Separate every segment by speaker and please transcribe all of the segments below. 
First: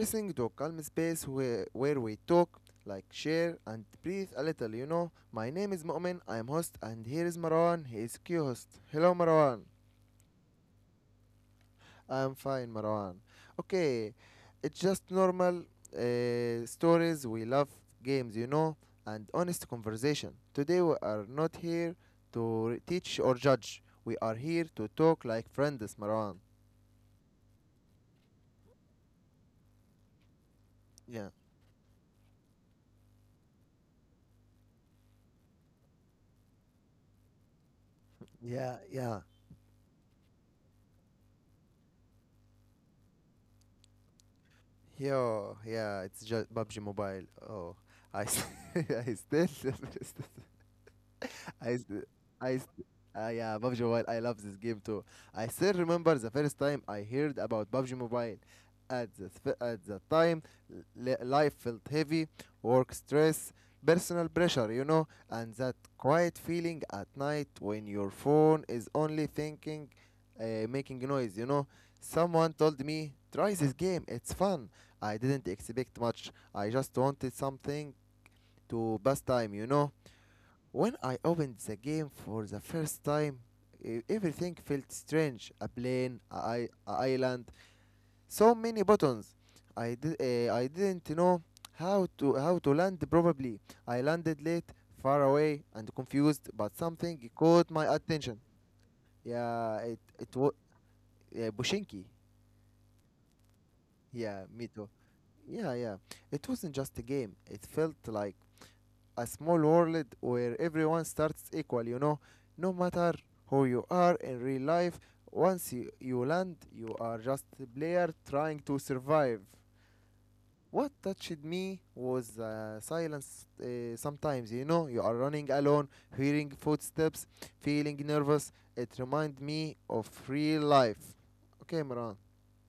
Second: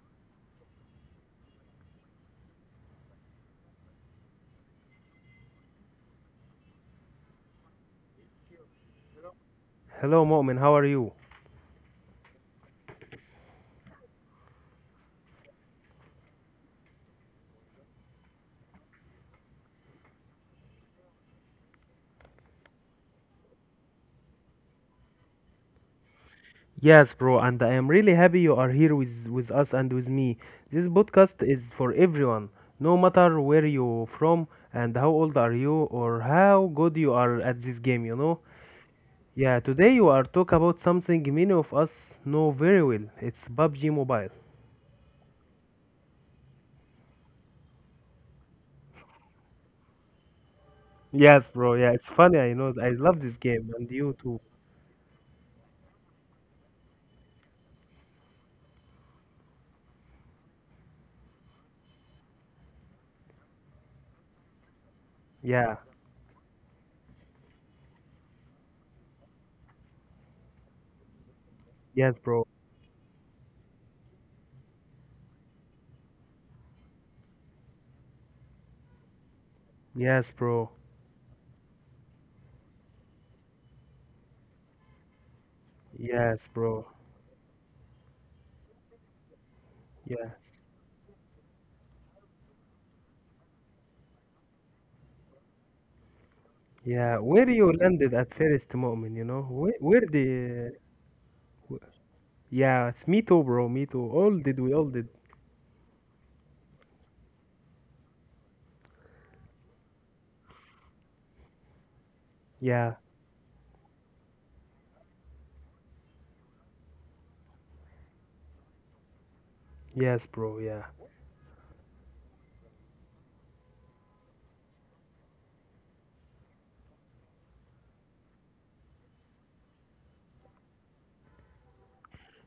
Speaker 1: listening to a calm space where we talk, like share, and breathe a little. My name is Mu'min, I am host, and here is Marwan, he is co host. Hello, Marwan.
Speaker 2: Hello, Mu'min. How are you?
Speaker 1: I am fine, Marwan. Okay, it's just normal stories. We love games, and honest conversation. Today, we are not here to teach or judge, we are here to talk like friends, Marwan.
Speaker 2: Yes, bro, and I am really happy you are here with us and with me. This
Speaker 1: Yeah.
Speaker 2: podcast is for everyone, no matter where you from and how old are you or how good you are at this game, you know?
Speaker 1: Yeah, yeah.
Speaker 2: Yeah, today you are talk about something many of us know very well. It's PUBG Mobile.
Speaker 1: Yo, yeah, it's just PUBG Mobile. Oh, I, s- I still
Speaker 2: Yes,
Speaker 1: I, s-
Speaker 2: bro. Yeah, it's
Speaker 1: I,
Speaker 2: funny.
Speaker 1: s-
Speaker 2: I know. I love
Speaker 1: yeah,
Speaker 2: this
Speaker 1: PUBG
Speaker 2: game
Speaker 1: Mobile.
Speaker 2: and
Speaker 1: I love
Speaker 2: you
Speaker 1: this
Speaker 2: too.
Speaker 1: game too. I still remember the first time I heard about PUBG Mobile. At the time, life felt heavy, work stress, personal pressure, and that
Speaker 2: Yeah.
Speaker 1: quiet feeling at night when your phone is only thinking, making noise.
Speaker 2: Yes,
Speaker 1: Someone
Speaker 2: bro.
Speaker 1: told me, try this game, it's fun. I didn't expect much. I just wanted something to pass time.
Speaker 2: Yes, bro.
Speaker 1: When I opened the game for the first time, everything felt strange. A plane,
Speaker 2: Yes,
Speaker 1: a
Speaker 2: bro.
Speaker 1: island, so many buttons.
Speaker 2: Yes.
Speaker 1: I didn't know how to land properly. I landed late, far away, and confused. But something
Speaker 2: Yeah, where
Speaker 1: caught my
Speaker 2: you landed
Speaker 1: attention.
Speaker 2: at first, Mu'min, you know?
Speaker 1: Yeah,
Speaker 2: Where,
Speaker 1: it
Speaker 2: where
Speaker 1: it was
Speaker 2: the...
Speaker 1: Bushinki.
Speaker 2: w- yeah, it's me too, bro, me too.
Speaker 1: Yeah,
Speaker 2: All
Speaker 1: me
Speaker 2: did,
Speaker 1: too.
Speaker 2: we all did.
Speaker 1: Yeah, yeah. It wasn't just a game. It felt like a small world where everyone starts equal, no matter
Speaker 2: Yeah,
Speaker 1: who you are in real life. Once you land, you are just a player trying to survive. What
Speaker 2: yeah.
Speaker 1: touched me was silence sometimes, you are running alone, hearing footsteps, feeling nervous. It reminds me of real life. Okay, Maran.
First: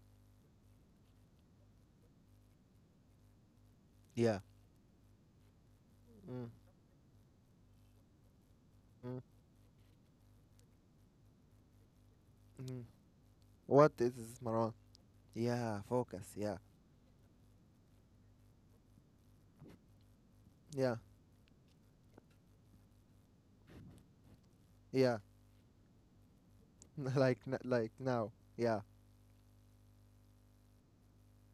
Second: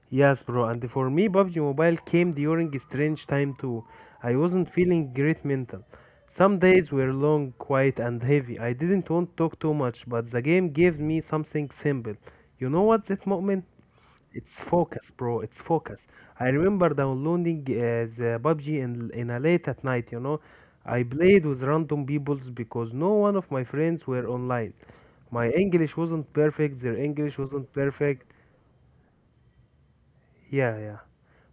Speaker 2: Yes, bro, and for me, PUBG Mobile came during a strange time too. I
Speaker 1: Yeah.
Speaker 2: wasn't feeling great mental.
Speaker 1: Mm,
Speaker 2: Some days were long, quiet, and heavy. I didn't
Speaker 1: mm,
Speaker 2: want to talk too much, but the game gave me something simple. You
Speaker 1: mm.
Speaker 2: know what's it, Mu'min?
Speaker 1: What is this,
Speaker 2: It's
Speaker 1: Maran?
Speaker 2: focus, bro. It's
Speaker 1: Yeah,
Speaker 2: focus.
Speaker 1: focus.
Speaker 2: I
Speaker 1: Yeah.
Speaker 2: remember downloading the PUBG in a late at night. You know,
Speaker 1: Yeah,
Speaker 2: I played with random peoples because no one of my friends were online.
Speaker 1: yeah.
Speaker 2: My English wasn't perfect. Their English wasn't
Speaker 1: Like now,
Speaker 2: perfect.
Speaker 1: yeah.
Speaker 2: Yeah, yeah.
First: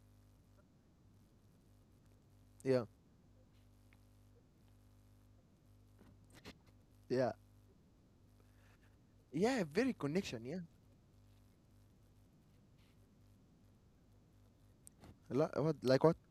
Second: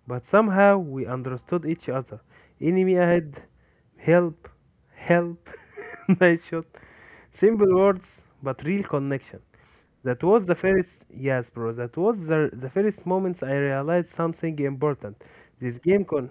Speaker 2: But somehow we understood each other.
Speaker 1: Yeah,
Speaker 2: Enemy ahead, help, help, nice shot.
Speaker 1: yeah,
Speaker 2: Simple words, but real connection.
Speaker 1: yeah, Very
Speaker 2: That
Speaker 1: connection,
Speaker 2: was the
Speaker 1: yeah.
Speaker 2: first, yes, bro. That was the first moments I realized something important.
Speaker 1: What
Speaker 2: This
Speaker 1: like
Speaker 2: game
Speaker 1: what,
Speaker 2: con,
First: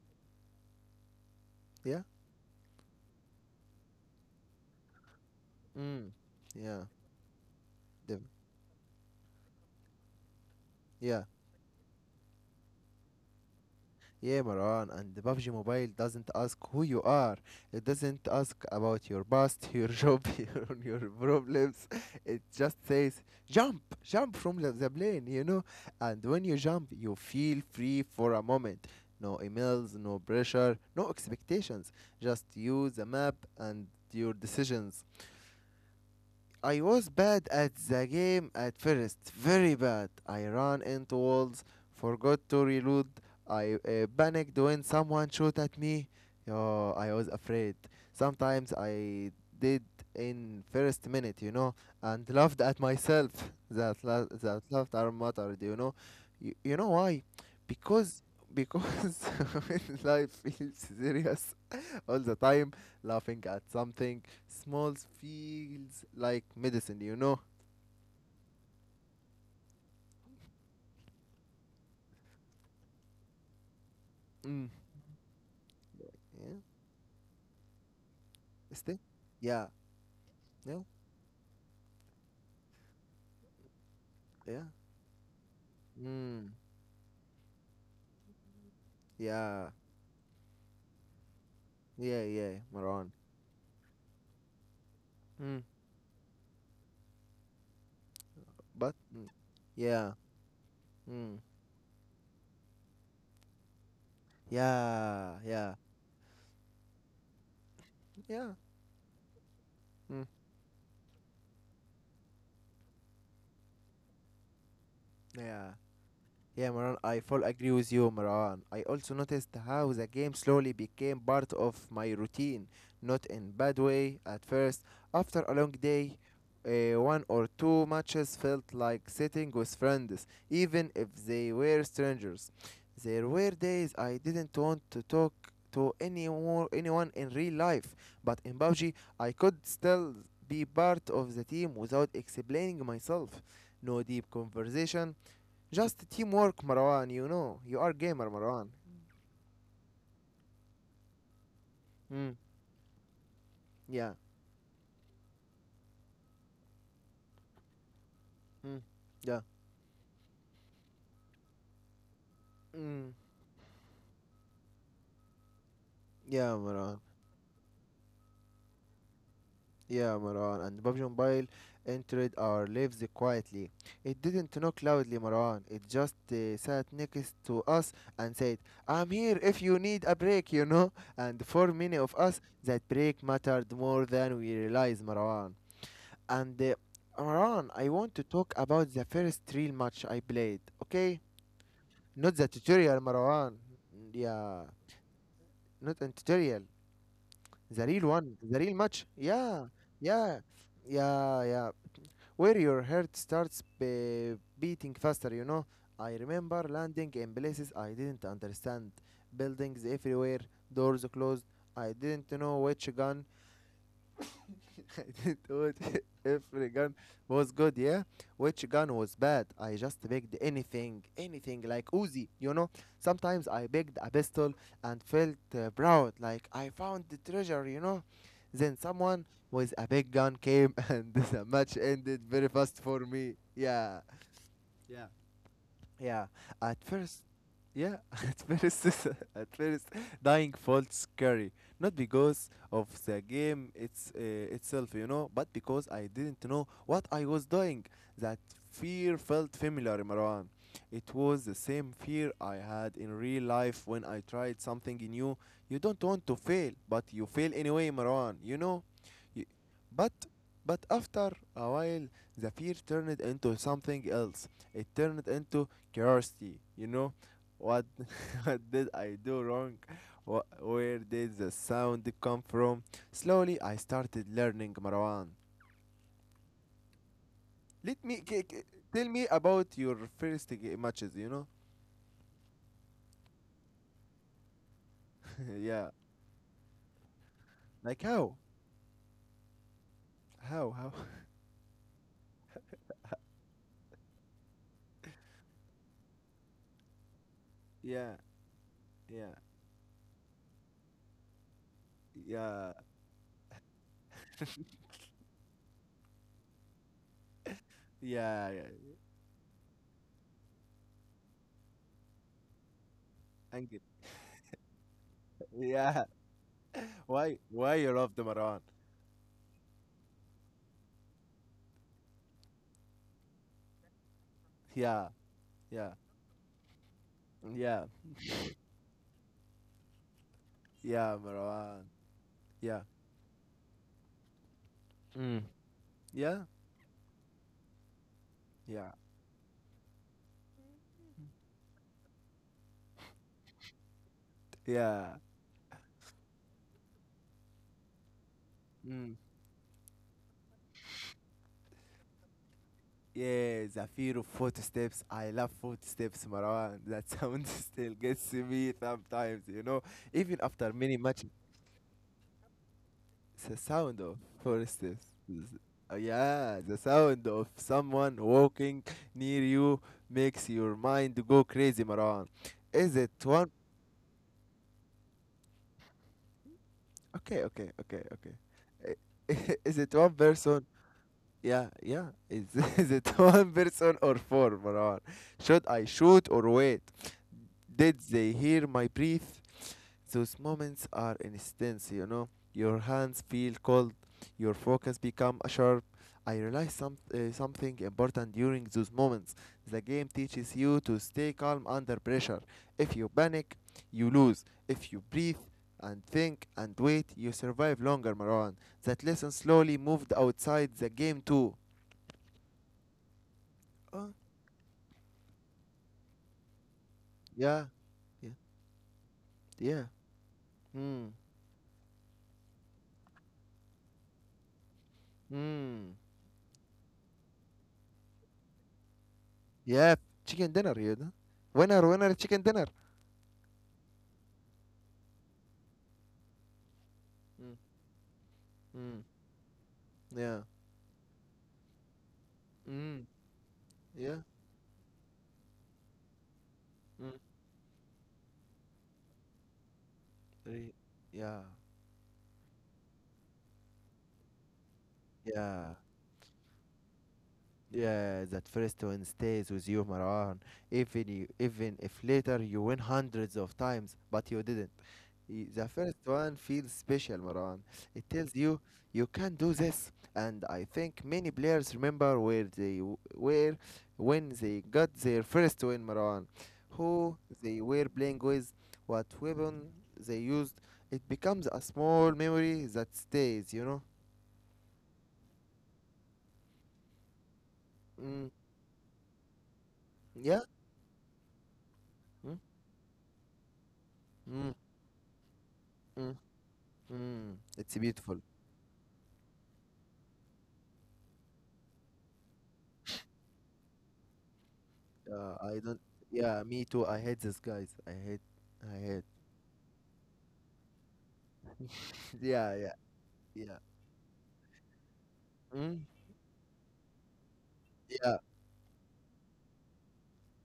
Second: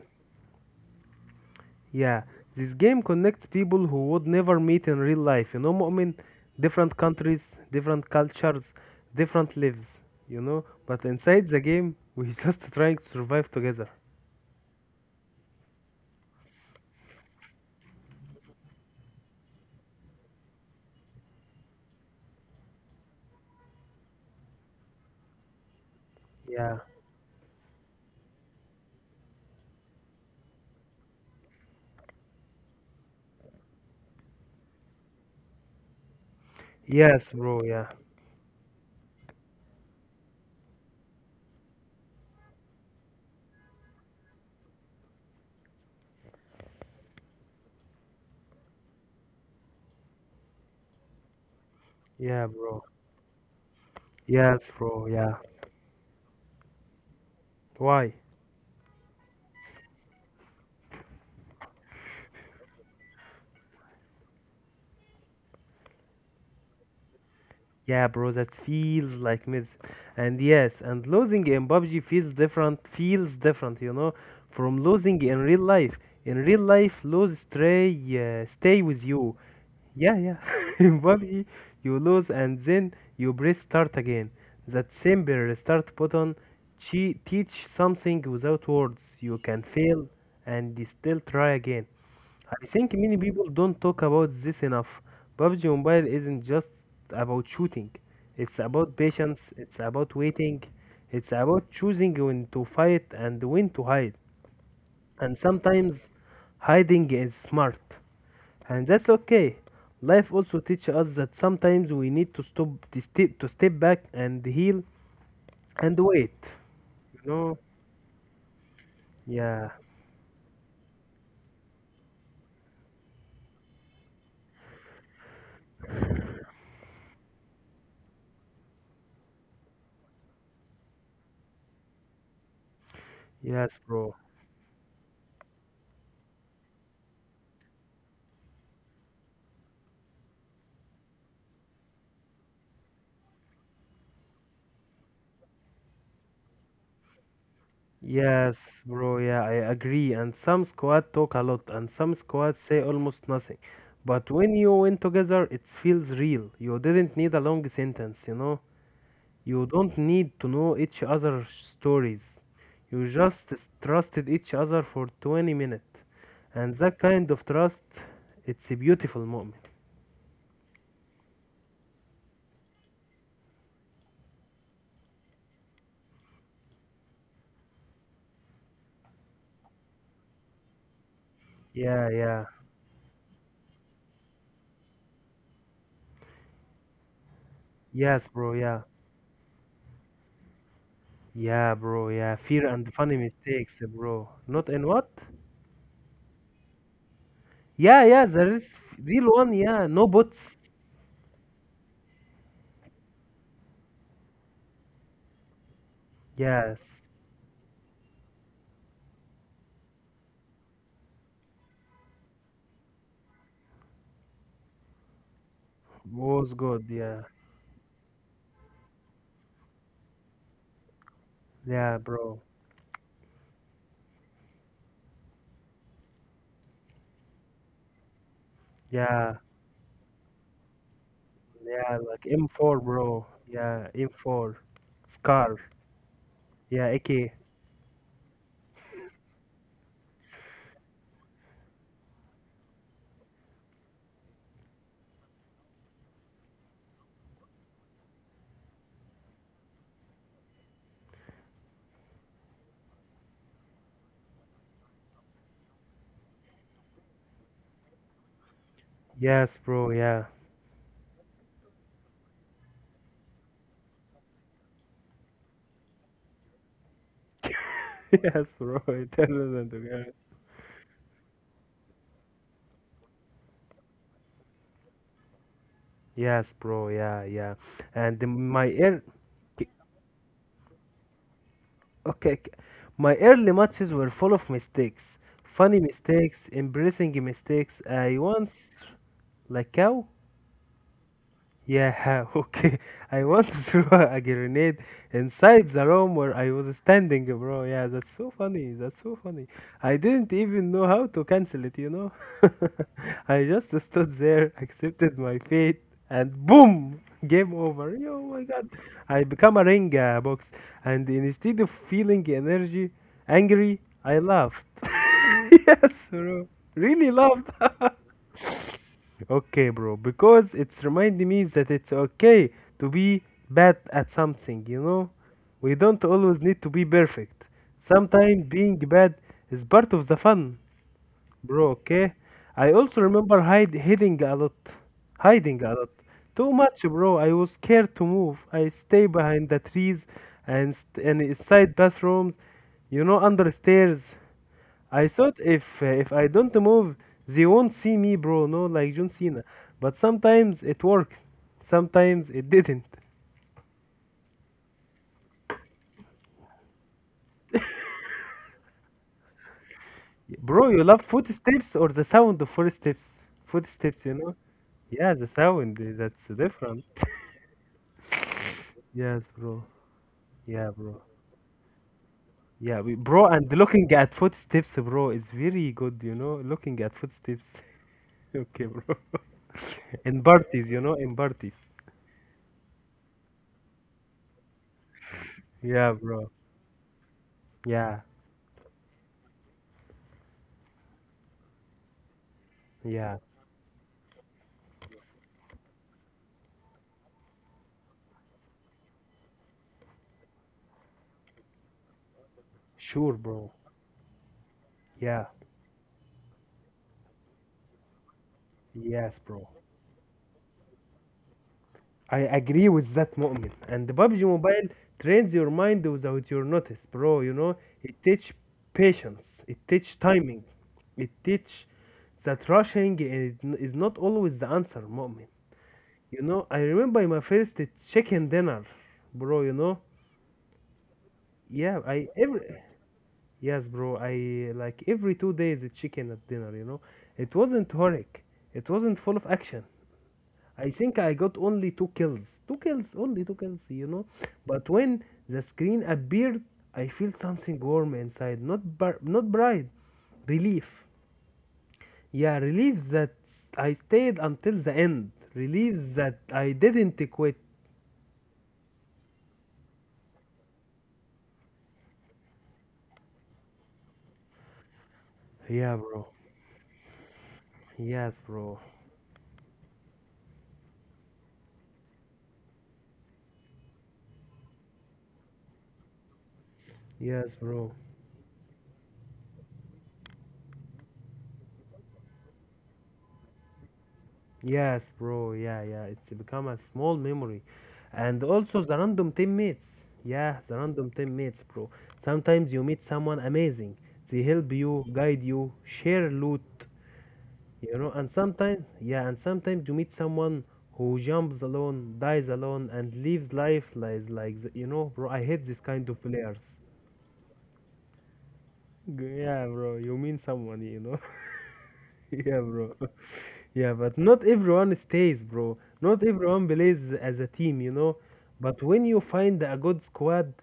Speaker 1: yeah.
Speaker 2: yeah, this game connects people who would never meet in real life. You know,
Speaker 1: Mm,
Speaker 2: Mu'min,
Speaker 1: yeah.
Speaker 2: different countries, different
Speaker 1: Dev-
Speaker 2: cultures, different lives. You know, but
Speaker 1: yeah,
Speaker 2: inside the game, we just trying to survive together.
Speaker 1: yeah, Maran, and the PUBG Mobile doesn't ask who you are, it doesn't ask about your past, your job, your problems. It just says jump from the plane. And when you
Speaker 2: Yeah.
Speaker 1: jump, you feel free for a moment. No emails, no pressure, no expectations, just you, the map, and your decisions. I was
Speaker 2: Yes,
Speaker 1: bad
Speaker 2: bro.
Speaker 1: at
Speaker 2: Yeah.
Speaker 1: the game at first, very bad. I ran into walls, forgot to reload. I panicked when someone shot at me. Oh, I was afraid. Sometimes I did in first minute, and
Speaker 2: Yeah,
Speaker 1: laughed at
Speaker 2: bro.
Speaker 1: myself. That
Speaker 2: Yes, bro.
Speaker 1: laughter
Speaker 2: Yeah.
Speaker 1: mattered, you know. You know why?
Speaker 2: Why?
Speaker 1: Because because when life feels serious, all the time, laughing at something small feels like medicine.
Speaker 2: Yeah, bro. That feels like medicine. And yes, and losing in PUBG feels different. Feels different, you know,
Speaker 1: Mm.
Speaker 2: from losing in real life. In
Speaker 1: Yeah.
Speaker 2: real life, stay
Speaker 1: Este?
Speaker 2: with you.
Speaker 1: Yeah.
Speaker 2: Yeah, yeah.
Speaker 1: No?
Speaker 2: Probably you lose and then you press start again.
Speaker 1: Yeah.
Speaker 2: That simple restart button
Speaker 1: Mm.
Speaker 2: teach something without words. You can
Speaker 1: Yeah.
Speaker 2: fail and still try again.
Speaker 1: Yeah, yeah,
Speaker 2: I think
Speaker 1: Maran.
Speaker 2: many people don't talk about this enough.
Speaker 1: Mm.
Speaker 2: PUBG Mobile isn't just about shooting. It's about
Speaker 1: But, mm.
Speaker 2: patience, it's about
Speaker 1: Yeah.
Speaker 2: waiting, it's
Speaker 1: Mm.
Speaker 2: about choosing when to fight and when to hide. And
Speaker 1: Yeah. Yeah.
Speaker 2: sometimes hiding is smart.
Speaker 1: Yeah.
Speaker 2: And that's okay.
Speaker 1: Mm.
Speaker 2: Life also teaches us that sometimes we need to step back and heal
Speaker 1: Yeah.
Speaker 2: and wait.
Speaker 1: Yeah, Maran, I
Speaker 2: You
Speaker 1: full
Speaker 2: know?
Speaker 1: agree with you, Maran. I also noticed
Speaker 2: Yeah.
Speaker 1: how the game slowly became part of my routine, not in bad way at first. After a long day, one or two matches felt like sitting with friends, even if they were strangers. There were
Speaker 2: Yes,
Speaker 1: days
Speaker 2: bro.
Speaker 1: I didn't want to talk to anyone in real life, but in Bauji, I could still be part of the team without explaining myself. No deep conversation, just teamwork, Marwan. You are gamer, Marwan.
Speaker 2: Yes, bro. Yeah, I agree. And some squad talk a lot, and some
Speaker 1: Mm.
Speaker 2: squad say almost nothing.
Speaker 1: Yeah.
Speaker 2: But when you win together, it feels real. You didn't need a long sentence, you know?
Speaker 1: Mm. Yeah.
Speaker 2: You don't need to know each other's stories. You
Speaker 1: Mm.
Speaker 2: just trusted each other for 20 minutes.
Speaker 1: Yeah,
Speaker 2: And
Speaker 1: Marwan.
Speaker 2: that kind of trust, it's a beautiful moment.
Speaker 1: Yeah, Marwan. And PUBG Mobile entered our lives quietly. It didn't knock loudly, Marwan. It just sat next to us and said, "I'm here if you need a break," you know. And for many
Speaker 2: Yeah,
Speaker 1: of us,
Speaker 2: yeah.
Speaker 1: that break mattered more than we realized, Marwan. And Marwan, I want to
Speaker 2: Yes,
Speaker 1: talk
Speaker 2: bro, yeah.
Speaker 1: about the first real match I played. Okay.
Speaker 2: Yeah, bro,
Speaker 1: Not
Speaker 2: yeah.
Speaker 1: the
Speaker 2: Fear and
Speaker 1: tutorial,
Speaker 2: funny
Speaker 1: Marwan.
Speaker 2: mistakes, bro.
Speaker 1: Yeah,
Speaker 2: Not in what?
Speaker 1: not a tutorial. The
Speaker 2: Yeah,
Speaker 1: real
Speaker 2: yeah,
Speaker 1: one,
Speaker 2: there
Speaker 1: the
Speaker 2: is
Speaker 1: real match.
Speaker 2: real one,
Speaker 1: Yeah,
Speaker 2: yeah. No
Speaker 1: yeah,
Speaker 2: bots.
Speaker 1: yeah, yeah. Where your heart starts beating faster. I remember
Speaker 2: Yes.
Speaker 1: landing in places I didn't understand, buildings everywhere, doors closed. I didn't know which gun I didn't watch
Speaker 2: Was
Speaker 1: every
Speaker 2: good,
Speaker 1: gun
Speaker 2: yeah.
Speaker 1: was good, yeah? Which gun was bad? I just picked anything like
Speaker 2: Yeah,
Speaker 1: Uzi,
Speaker 2: bro.
Speaker 1: you know? Sometimes I picked a pistol and felt proud, like I found the treasure. Then someone
Speaker 2: Yeah.
Speaker 1: with a big gun came and the match
Speaker 2: Yeah,
Speaker 1: ended
Speaker 2: like
Speaker 1: very
Speaker 2: M4,
Speaker 1: fast for
Speaker 2: bro.
Speaker 1: me.
Speaker 2: Yeah,
Speaker 1: Yeah.
Speaker 2: M4. Scar.
Speaker 1: Yeah, at
Speaker 2: Yeah,
Speaker 1: first,
Speaker 2: AK.
Speaker 1: yeah, at first, at first, dying felt scary. Not because of the game it's itself, but because I didn't know what I was doing. That fear felt familiar, Marwan. It was the same fear I had in real life when I tried something new. You don't want to fail, but you fail anyway, Marwan. You know, you,
Speaker 2: Yes, bro.
Speaker 1: but
Speaker 2: Yeah.
Speaker 1: but after a while, the fear turned into something else. It turned into curiosity. What
Speaker 2: Yes,
Speaker 1: what
Speaker 2: bro.
Speaker 1: did I do
Speaker 2: Eternal and
Speaker 1: wrong?
Speaker 2: the God.
Speaker 1: Wha Where did the sound come from? Slowly, I started learning, Marwan.
Speaker 2: Yes, bro. Yeah, yeah.
Speaker 1: Let me
Speaker 2: And my ear.
Speaker 1: tell me
Speaker 2: K-
Speaker 1: about your first matches?
Speaker 2: Okay, k- my early matches were full of mistakes, funny
Speaker 1: yeah,
Speaker 2: mistakes, embarrassing mistakes.
Speaker 1: like
Speaker 2: I
Speaker 1: how?
Speaker 2: once like cow.
Speaker 1: How? How?
Speaker 2: Yeah, okay. I once threw a grenade inside the room where I was standing, bro. Yeah, that's
Speaker 1: yeah,
Speaker 2: so funny. That's so
Speaker 1: yeah,
Speaker 2: funny. I didn't even know how to cancel it, you know?
Speaker 1: yeah,
Speaker 2: I just stood there, accepted my fate, and boom! Game over. Oh my
Speaker 1: yeah, yeah.
Speaker 2: god. I become a ring box, and instead of feeling energy,
Speaker 1: Angel.
Speaker 2: angry, I laughed.
Speaker 1: Yeah.
Speaker 2: Yes, bro. Really
Speaker 1: Why?
Speaker 2: laughed.
Speaker 1: Why you love the Marwan?
Speaker 2: Okay, bro, because it's reminding me that it's okay to be bad at something, you
Speaker 1: Yeah,
Speaker 2: know? We
Speaker 1: yeah,
Speaker 2: don't always need to be perfect.
Speaker 1: yeah,
Speaker 2: Sometimes being bad is part of the fun.
Speaker 1: yeah,
Speaker 2: Bro,
Speaker 1: Marwan.
Speaker 2: okay. I
Speaker 1: Yeah.
Speaker 2: also remember hide hiding a lot.
Speaker 1: Mm.
Speaker 2: Hiding a lot.
Speaker 1: Yeah,
Speaker 2: Too much, bro. I was scared to move. I
Speaker 1: yeah,
Speaker 2: stay behind the trees and inside bathrooms, you know, under stairs. I
Speaker 1: yeah.
Speaker 2: thought if I don't move, they won't see me, bro. No, like John
Speaker 1: Mm.
Speaker 2: Cena. But sometimes it worked. Sometimes it didn't.
Speaker 1: Yeah, the fear of footsteps. I love footsteps, Marwan. That sound still gets me sometimes. Even after
Speaker 2: Bro, you
Speaker 1: many
Speaker 2: love
Speaker 1: matches,
Speaker 2: footsteps or the sound of footsteps?
Speaker 1: the sound
Speaker 2: Footsteps,
Speaker 1: of
Speaker 2: you know?
Speaker 1: footsteps.
Speaker 2: Yeah, the
Speaker 1: is-
Speaker 2: sound, eh, that's
Speaker 1: Yeah, the
Speaker 2: different.
Speaker 1: sound of someone walking
Speaker 2: Yes,
Speaker 1: near
Speaker 2: bro.
Speaker 1: you makes
Speaker 2: Yeah,
Speaker 1: your
Speaker 2: bro.
Speaker 1: mind go crazy, Marwan.
Speaker 2: Yeah, we,
Speaker 1: Is it
Speaker 2: bro,
Speaker 1: one?
Speaker 2: and looking at footsteps, bro, is very good, you know, looking at
Speaker 1: Okay,
Speaker 2: footsteps.
Speaker 1: okay, okay, okay.
Speaker 2: Okay, bro.
Speaker 1: Eh, is it one
Speaker 2: In
Speaker 1: person?
Speaker 2: parties, you know, in parties.
Speaker 1: Yeah, yeah. Is, is it one person or four, Marwan? Should I
Speaker 2: Yeah,
Speaker 1: shoot
Speaker 2: bro.
Speaker 1: or wait? Did
Speaker 2: Yeah,
Speaker 1: they hear my breath? Those moments are instants, you know. Your
Speaker 2: yeah.
Speaker 1: hands feel cold. Your focus become sharp. I realized something important during those moments. The game teaches you to stay calm under pressure. If you
Speaker 2: Sure, bro.
Speaker 1: panic, you lose. If you
Speaker 2: Yeah,
Speaker 1: breathe and think and wait, you survive longer, Marwan. That
Speaker 2: yes,
Speaker 1: lesson
Speaker 2: bro.
Speaker 1: slowly moved outside the game too.
Speaker 2: I agree with that, moment. And the
Speaker 1: Uh,
Speaker 2: PUBG Mobile trains your mind without your notice, bro. You know,
Speaker 1: yeah,
Speaker 2: it teach
Speaker 1: yeah,
Speaker 2: patience, it
Speaker 1: yeah.
Speaker 2: teach timing,
Speaker 1: Mm,
Speaker 2: it teach that rushing is not always the answer, moment.
Speaker 1: mm.
Speaker 2: You know, I remember my first chicken dinner, bro, you know?
Speaker 1: Yeah, chicken dinner.
Speaker 2: Yeah,
Speaker 1: Winner,
Speaker 2: I
Speaker 1: winner, chicken
Speaker 2: every
Speaker 1: dinner.
Speaker 2: Yes, bro, I like every 2 days a chicken at dinner, you know? It
Speaker 1: Mm,
Speaker 2: wasn't horric. It
Speaker 1: mm,
Speaker 2: wasn't full of action.
Speaker 1: yeah,
Speaker 2: I think I got only two kills. Two kills,
Speaker 1: mm,
Speaker 2: only two kills, you know?
Speaker 1: yeah,
Speaker 2: But when the screen appeared, I
Speaker 1: mm.
Speaker 2: felt something warm inside, not bright,
Speaker 1: Re-
Speaker 2: relief.
Speaker 1: Yeah,
Speaker 2: Yeah, relief that I stayed until the end.
Speaker 1: yeah.
Speaker 2: Relief that I didn't quit.
Speaker 1: Yeah, that first one stays with you, Marwan. Even if later you win hundreds of times, but you didn't. The
Speaker 2: Yeah,
Speaker 1: first
Speaker 2: bro.
Speaker 1: one feels special, Marwan. It
Speaker 2: Yes,
Speaker 1: tells you
Speaker 2: bro.
Speaker 1: you can do this, and I think many players remember where they were when they got their first win, Marwan. Who
Speaker 2: Yes,
Speaker 1: they
Speaker 2: bro.
Speaker 1: were playing with, what weapon they used. It becomes a small memory that stays.
Speaker 2: Yes, bro. Yeah, yeah. It's become a small memory. And
Speaker 1: Mm,
Speaker 2: also the random teammates. Yeah,
Speaker 1: yeah.
Speaker 2: the random teammates, bro.
Speaker 1: Mm,
Speaker 2: Sometimes you meet someone amazing. They help
Speaker 1: mm,
Speaker 2: you, guide you, share
Speaker 1: mm.
Speaker 2: loot,
Speaker 1: Mm, it's
Speaker 2: you know. And
Speaker 1: beautiful.
Speaker 2: sometimes, yeah, and sometimes you meet someone who jumps alone, dies alone, and lives life like the, you know, bro. I hate
Speaker 1: I
Speaker 2: this
Speaker 1: don't.
Speaker 2: kind of players.
Speaker 1: Yeah, me too. I hate these guys. I hate. I hate.
Speaker 2: G- yeah, bro, you mean someone, you know? Yeah,
Speaker 1: Yeah, yeah,
Speaker 2: bro.
Speaker 1: yeah.
Speaker 2: Yeah, but not everyone stays, bro.
Speaker 1: Mm,
Speaker 2: Not everyone plays as a team, you know?
Speaker 1: yeah.
Speaker 2: But when you find a good squad,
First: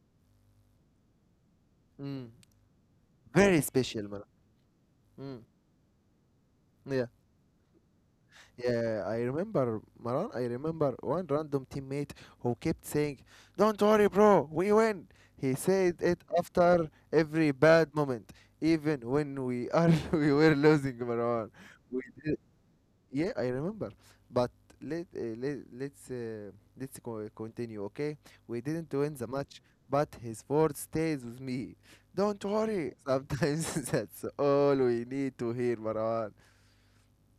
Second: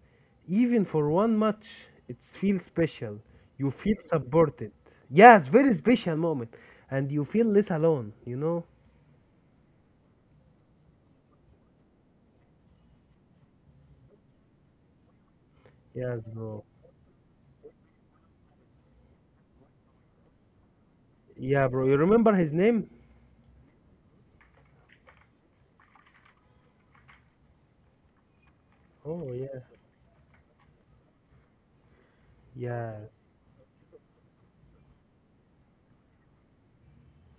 Speaker 2: even for one match, it
Speaker 1: Mm.
Speaker 2: feels special.
Speaker 1: Very
Speaker 2: You feel
Speaker 1: special, man.
Speaker 2: supported.
Speaker 1: Mm,
Speaker 2: Yes, very special moment.
Speaker 1: yeah,
Speaker 2: And you feel less alone, you know?
Speaker 1: yeah. I remember, Maran. I remember one random teammate who kept saying, "Don't worry, bro. We win." He said it
Speaker 2: Yes, bro.
Speaker 1: after every bad moment, even when we are we were losing, Maran.
Speaker 2: Yeah, bro. You
Speaker 1: We
Speaker 2: remember his name?
Speaker 1: Yeah, I remember. But let uh, let let's uh, let's continue, okay? We didn't win the
Speaker 2: Oh, yeah.
Speaker 1: match, but his word stays with me. Don't worry.
Speaker 2: Yeah.
Speaker 1: Sometimes that's all we need to hear, Marwan.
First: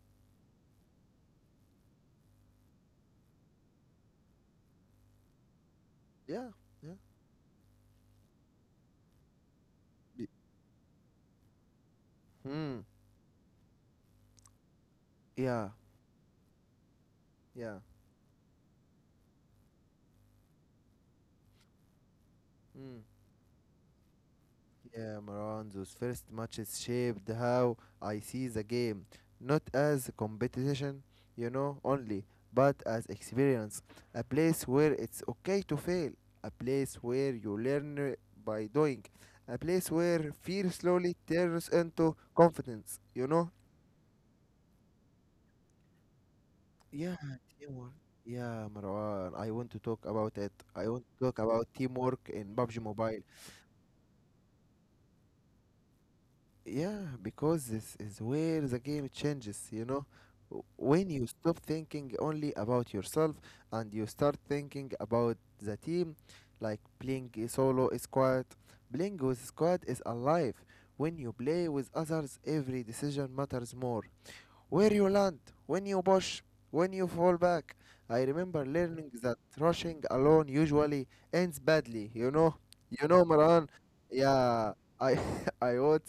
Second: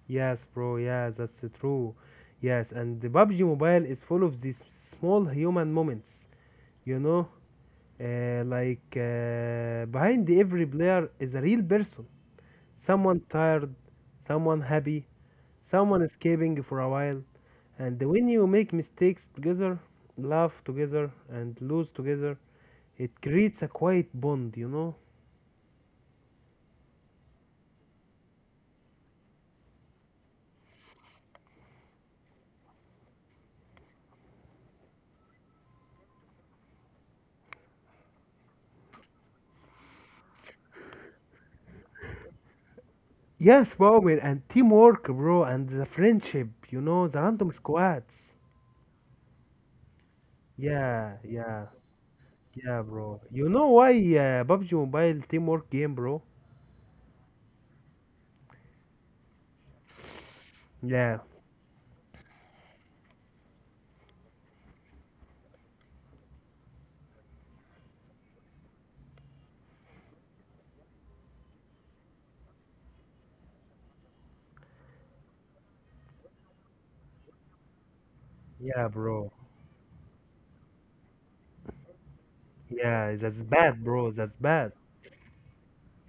Speaker 2: Yes, bro. Yes, that's true. Yes, and the PUBG Mobile is full of these small human moments.
Speaker 1: Yeah, yeah.
Speaker 2: You know, like
Speaker 1: Be-
Speaker 2: behind every player is a real person.
Speaker 1: Hmm.
Speaker 2: Someone tired, someone happy,
Speaker 1: Yeah,
Speaker 2: someone escaping for a while.
Speaker 1: yeah.
Speaker 2: And when you make mistakes together, laugh together, and lose together,
Speaker 1: Hmm.
Speaker 2: it creates a quiet bond. You know.
Speaker 1: Yeah, Maran, those first matches shaped how I see the game, not as competition, only, but as experience. A place where it's okay to fail, a place where you learn by doing, a place where fear slowly turns into confidence.
Speaker 2: Yes, Bowman, and teamwork, bro, and the friendship. You know,
Speaker 1: Yeah,
Speaker 2: the random
Speaker 1: teamwork.
Speaker 2: squads.
Speaker 1: Yeah, Marwan, I want to talk about it. I want
Speaker 2: Yeah,
Speaker 1: to talk about
Speaker 2: yeah,
Speaker 1: teamwork in PUBG
Speaker 2: yeah, bro.
Speaker 1: Mobile.
Speaker 2: You know why PUBG Mobile teamwork game, bro?
Speaker 1: Yeah, because this is where the game changes. When
Speaker 2: Yeah,
Speaker 1: you stop thinking only about yourself and you start thinking about the team, like playing a solo is squad, playing with squad is alive. When you play with others, every decision matters more, where you land, when you push, when you fall back. I remember
Speaker 2: yeah,
Speaker 1: learning
Speaker 2: bro.
Speaker 1: that rushing alone usually ends badly.
Speaker 2: Yeah, that's
Speaker 1: Maran.
Speaker 2: bad, bro. That's
Speaker 1: Yeah,
Speaker 2: bad.
Speaker 1: I, I want,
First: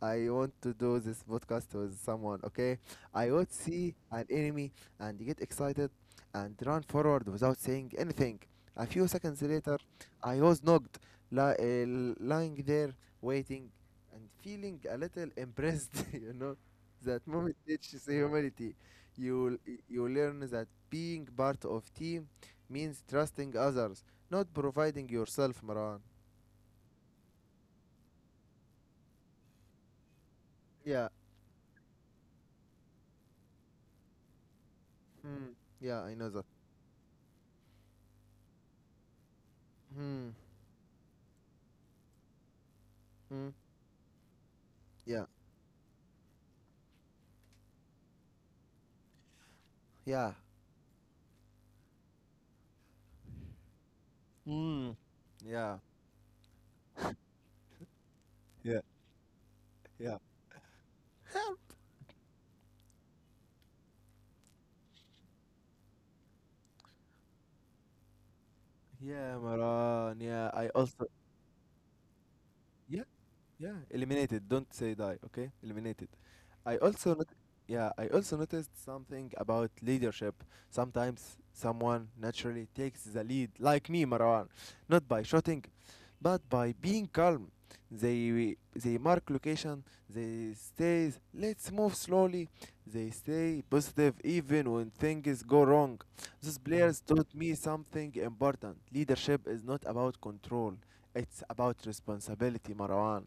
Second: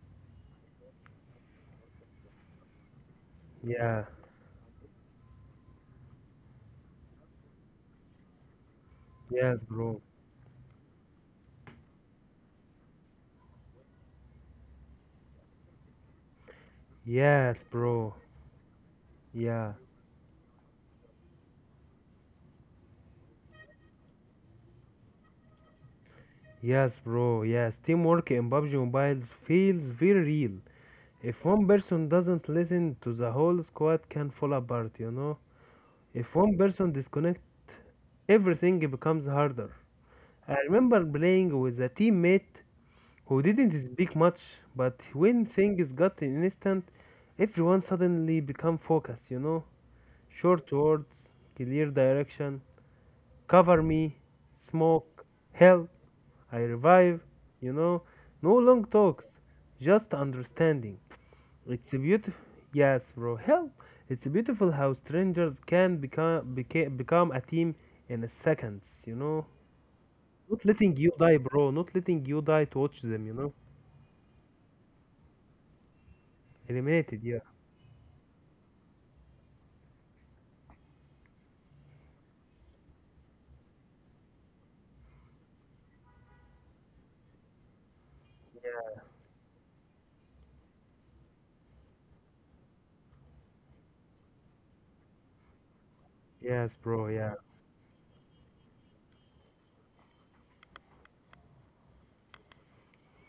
Speaker 1: I want to do this podcast with someone. Okay, I would see
Speaker 2: Yeah,
Speaker 1: an enemy and get excited and run forward without saying anything. A few seconds
Speaker 2: yes,
Speaker 1: later,
Speaker 2: bro.
Speaker 1: I was knocked, lying there waiting and feeling a little impressed. You know that moment
Speaker 2: Yes,
Speaker 1: teaches
Speaker 2: bro.
Speaker 1: humility. You
Speaker 2: Yeah,
Speaker 1: you learn that being part of team means trusting others, not providing yourself, Maran.
Speaker 2: yes, bro. Yes, teamwork in PUBG Mobile feels very real.
Speaker 1: Yeah.
Speaker 2: If one person doesn't listen to the whole squad can fall apart, you know?
Speaker 1: Mm. Yeah, I know
Speaker 2: If
Speaker 1: that.
Speaker 2: one person disconnect everything becomes harder.
Speaker 1: Hmm.
Speaker 2: I remember playing with a teammate who
Speaker 1: Hmm.
Speaker 2: didn't speak much, but
Speaker 1: Yeah.
Speaker 2: when things got instant, everyone suddenly became focused, you know?
Speaker 1: Yeah.
Speaker 2: Short words, clear direction, cover me,
Speaker 1: Mm.
Speaker 2: smoke,
Speaker 1: Yeah.
Speaker 2: help, I revive, you know? No
Speaker 1: Yeah.
Speaker 2: long talks, just
Speaker 1: Yeah.
Speaker 2: understanding. It's a beautiful, yes, bro, help! It's beautiful how strangers can become, become a team in seconds, you
Speaker 1: Yeah,
Speaker 2: know?
Speaker 1: Maran. Yeah,
Speaker 2: Not
Speaker 1: I
Speaker 2: letting
Speaker 1: also.
Speaker 2: you die, bro, not letting you die to watch
Speaker 1: Yeah.
Speaker 2: them, you know?
Speaker 1: Yeah, eliminated. Don't say die, okay? Eliminated. I also
Speaker 2: Eliminated,
Speaker 1: not
Speaker 2: yeah.
Speaker 1: yeah, I also noticed something about leadership. Sometimes someone naturally takes the lead, like me, Marwan, not by shouting, but by being calm. They mark location, they say, let's move slowly. They stay positive even when things go wrong. These
Speaker 2: Yes,
Speaker 1: players
Speaker 2: bro. Yeah.
Speaker 1: taught me something important. Leadership is not about control. It's about responsibility, Marwan.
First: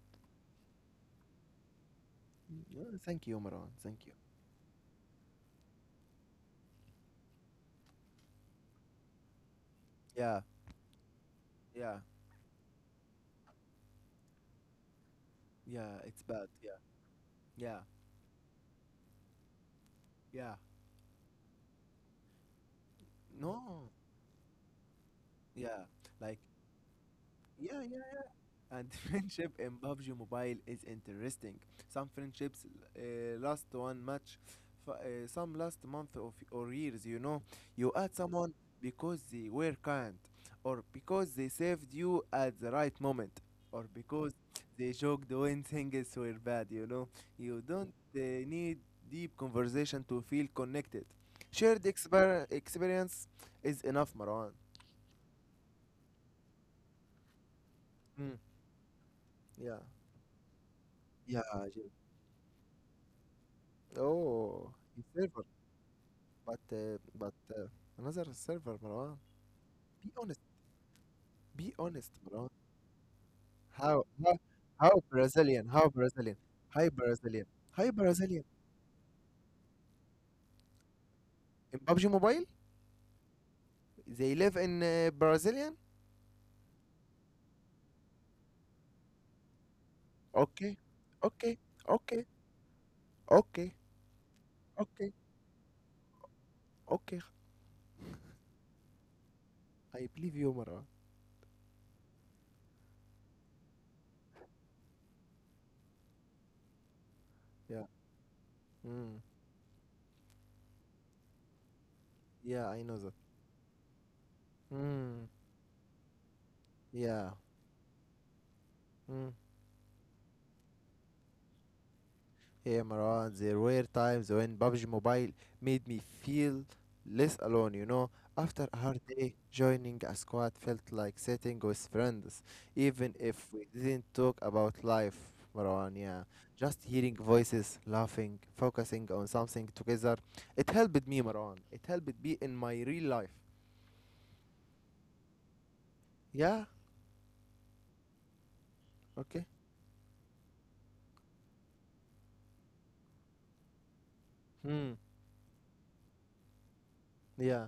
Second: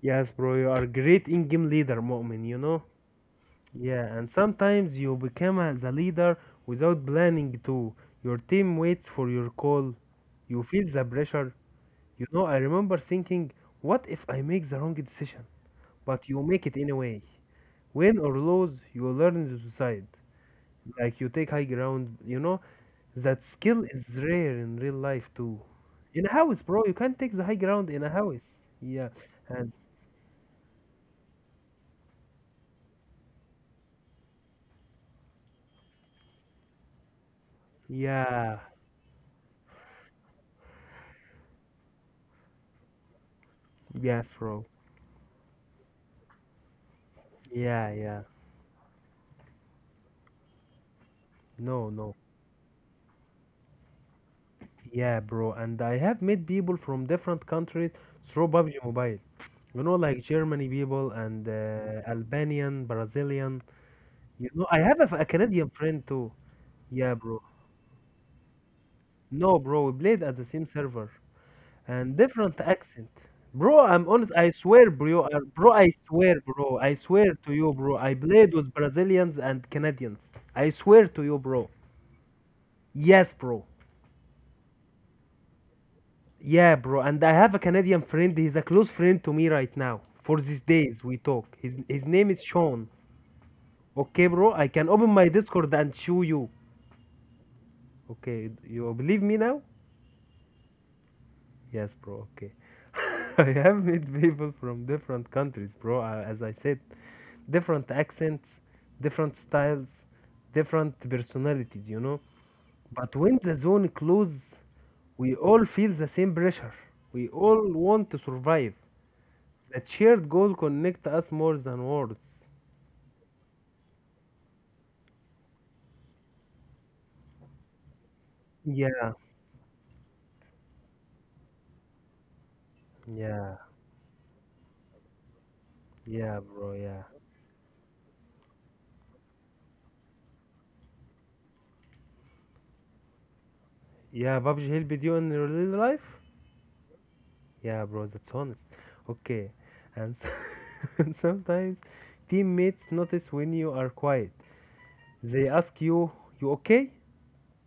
Speaker 2: Yes, bro. You are great in-game leader, Mu'min, you know?
Speaker 1: Thank you, Maran.
Speaker 2: Yeah,
Speaker 1: Thank you.
Speaker 2: and sometimes you become the leader without planning to. Your team waits for your call.
Speaker 1: Yeah,
Speaker 2: You feel the pressure.
Speaker 1: yeah,
Speaker 2: You know, I remember thinking, what if I make the wrong decision?
Speaker 1: yeah. It's
Speaker 2: But you
Speaker 1: bad.
Speaker 2: make
Speaker 1: Yeah,
Speaker 2: it anyway.
Speaker 1: yeah,
Speaker 2: Win or lose, you learn to decide.
Speaker 1: yeah.
Speaker 2: Like you take high ground, you know? That skill
Speaker 1: No,
Speaker 2: is rare in real life too.
Speaker 1: yeah.
Speaker 2: In a
Speaker 1: Like,
Speaker 2: house, bro, you can't take the high
Speaker 1: yeah,
Speaker 2: ground in a
Speaker 1: yeah.
Speaker 2: house.
Speaker 1: And
Speaker 2: Yeah.
Speaker 1: friendship in PUBG Mobile is interesting. Some friendships last one match, some last month of or years. You know, you add someone
Speaker 2: Yeah,
Speaker 1: because they were kind, or because they saved you at the right moment, or
Speaker 2: yes,
Speaker 1: because
Speaker 2: bro.
Speaker 1: they joked when things were bad. You know, you
Speaker 2: Yeah,
Speaker 1: don't
Speaker 2: yeah.
Speaker 1: need deep conversation to feel connected. Shared
Speaker 2: No, no.
Speaker 1: exper- experience is enough, Marwan.
Speaker 2: Yeah, bro. And I have met people from different countries
Speaker 1: Mm,
Speaker 2: through PUBG Mobile.
Speaker 1: yeah.
Speaker 2: You know, like Germany people
Speaker 1: Yeah.
Speaker 2: and
Speaker 1: Jim.
Speaker 2: Albanian, Brazilian. You know,
Speaker 1: Oh,
Speaker 2: I have a Canadian friend too.
Speaker 1: But uh,
Speaker 2: Yeah,
Speaker 1: but
Speaker 2: bro.
Speaker 1: uh, another server, Marwan.
Speaker 2: No, bro. We
Speaker 1: Be
Speaker 2: played at
Speaker 1: honest.
Speaker 2: the same server
Speaker 1: Be honest,
Speaker 2: and
Speaker 1: Marwan.
Speaker 2: different accent. Bro,
Speaker 1: How
Speaker 2: I'm honest.
Speaker 1: how
Speaker 2: I swear,
Speaker 1: how
Speaker 2: bro.
Speaker 1: Brazilian? How Brazilian?
Speaker 2: Bro.
Speaker 1: Hi
Speaker 2: I swear
Speaker 1: Brazilian.
Speaker 2: to you,
Speaker 1: Hi
Speaker 2: bro. I
Speaker 1: Brazilian.
Speaker 2: played with Brazilians and Canadians. I swear to you, bro.
Speaker 1: In PUBG Mobile,
Speaker 2: Yes, bro.
Speaker 1: they live in Brazilian.
Speaker 2: Yeah, bro. And I have a Canadian friend. He's a close friend to me right now. For these
Speaker 1: Okay,
Speaker 2: days, we talk.
Speaker 1: okay,
Speaker 2: His
Speaker 1: okay,
Speaker 2: name is Sean.
Speaker 1: okay,
Speaker 2: Okay, bro. I can open
Speaker 1: okay,
Speaker 2: my Discord and show you.
Speaker 1: okay.
Speaker 2: Okay, you believe me now?
Speaker 1: I believe you, Marwan.
Speaker 2: Yes, bro. Okay. I have met people from different countries, bro. As I said,
Speaker 1: Yeah.
Speaker 2: different accents,
Speaker 1: Mm.
Speaker 2: different styles, different personalities. You know.
Speaker 1: Yeah, I know that.
Speaker 2: But when the zone closes,
Speaker 1: Mm.
Speaker 2: we all feel the same pressure. We
Speaker 1: Yeah.
Speaker 2: all want to survive.
Speaker 1: Mm.
Speaker 2: That shared goal connect us more than words.
Speaker 1: Hey Marwan, there were times when PUBG Mobile made me feel less alone, you know. After a hard
Speaker 2: Yeah,
Speaker 1: day, joining a squad felt like sitting with friends, even if
Speaker 2: yeah,
Speaker 1: we didn't talk about life, Marwan, yeah.
Speaker 2: yeah, bro,
Speaker 1: Just
Speaker 2: yeah.
Speaker 1: hearing voices, laughing, focusing on something together. It helped me, Marwan. It helped me in my real life.
Speaker 2: Yeah, PUBG helped you in your real life?
Speaker 1: Yeah?
Speaker 2: Yeah, bro, that's honest.
Speaker 1: Okay.
Speaker 2: Okay, and, and sometimes teammates notice when you are quiet.
Speaker 1: Hmm.
Speaker 2: They ask you, you okay?
Speaker 1: Yeah.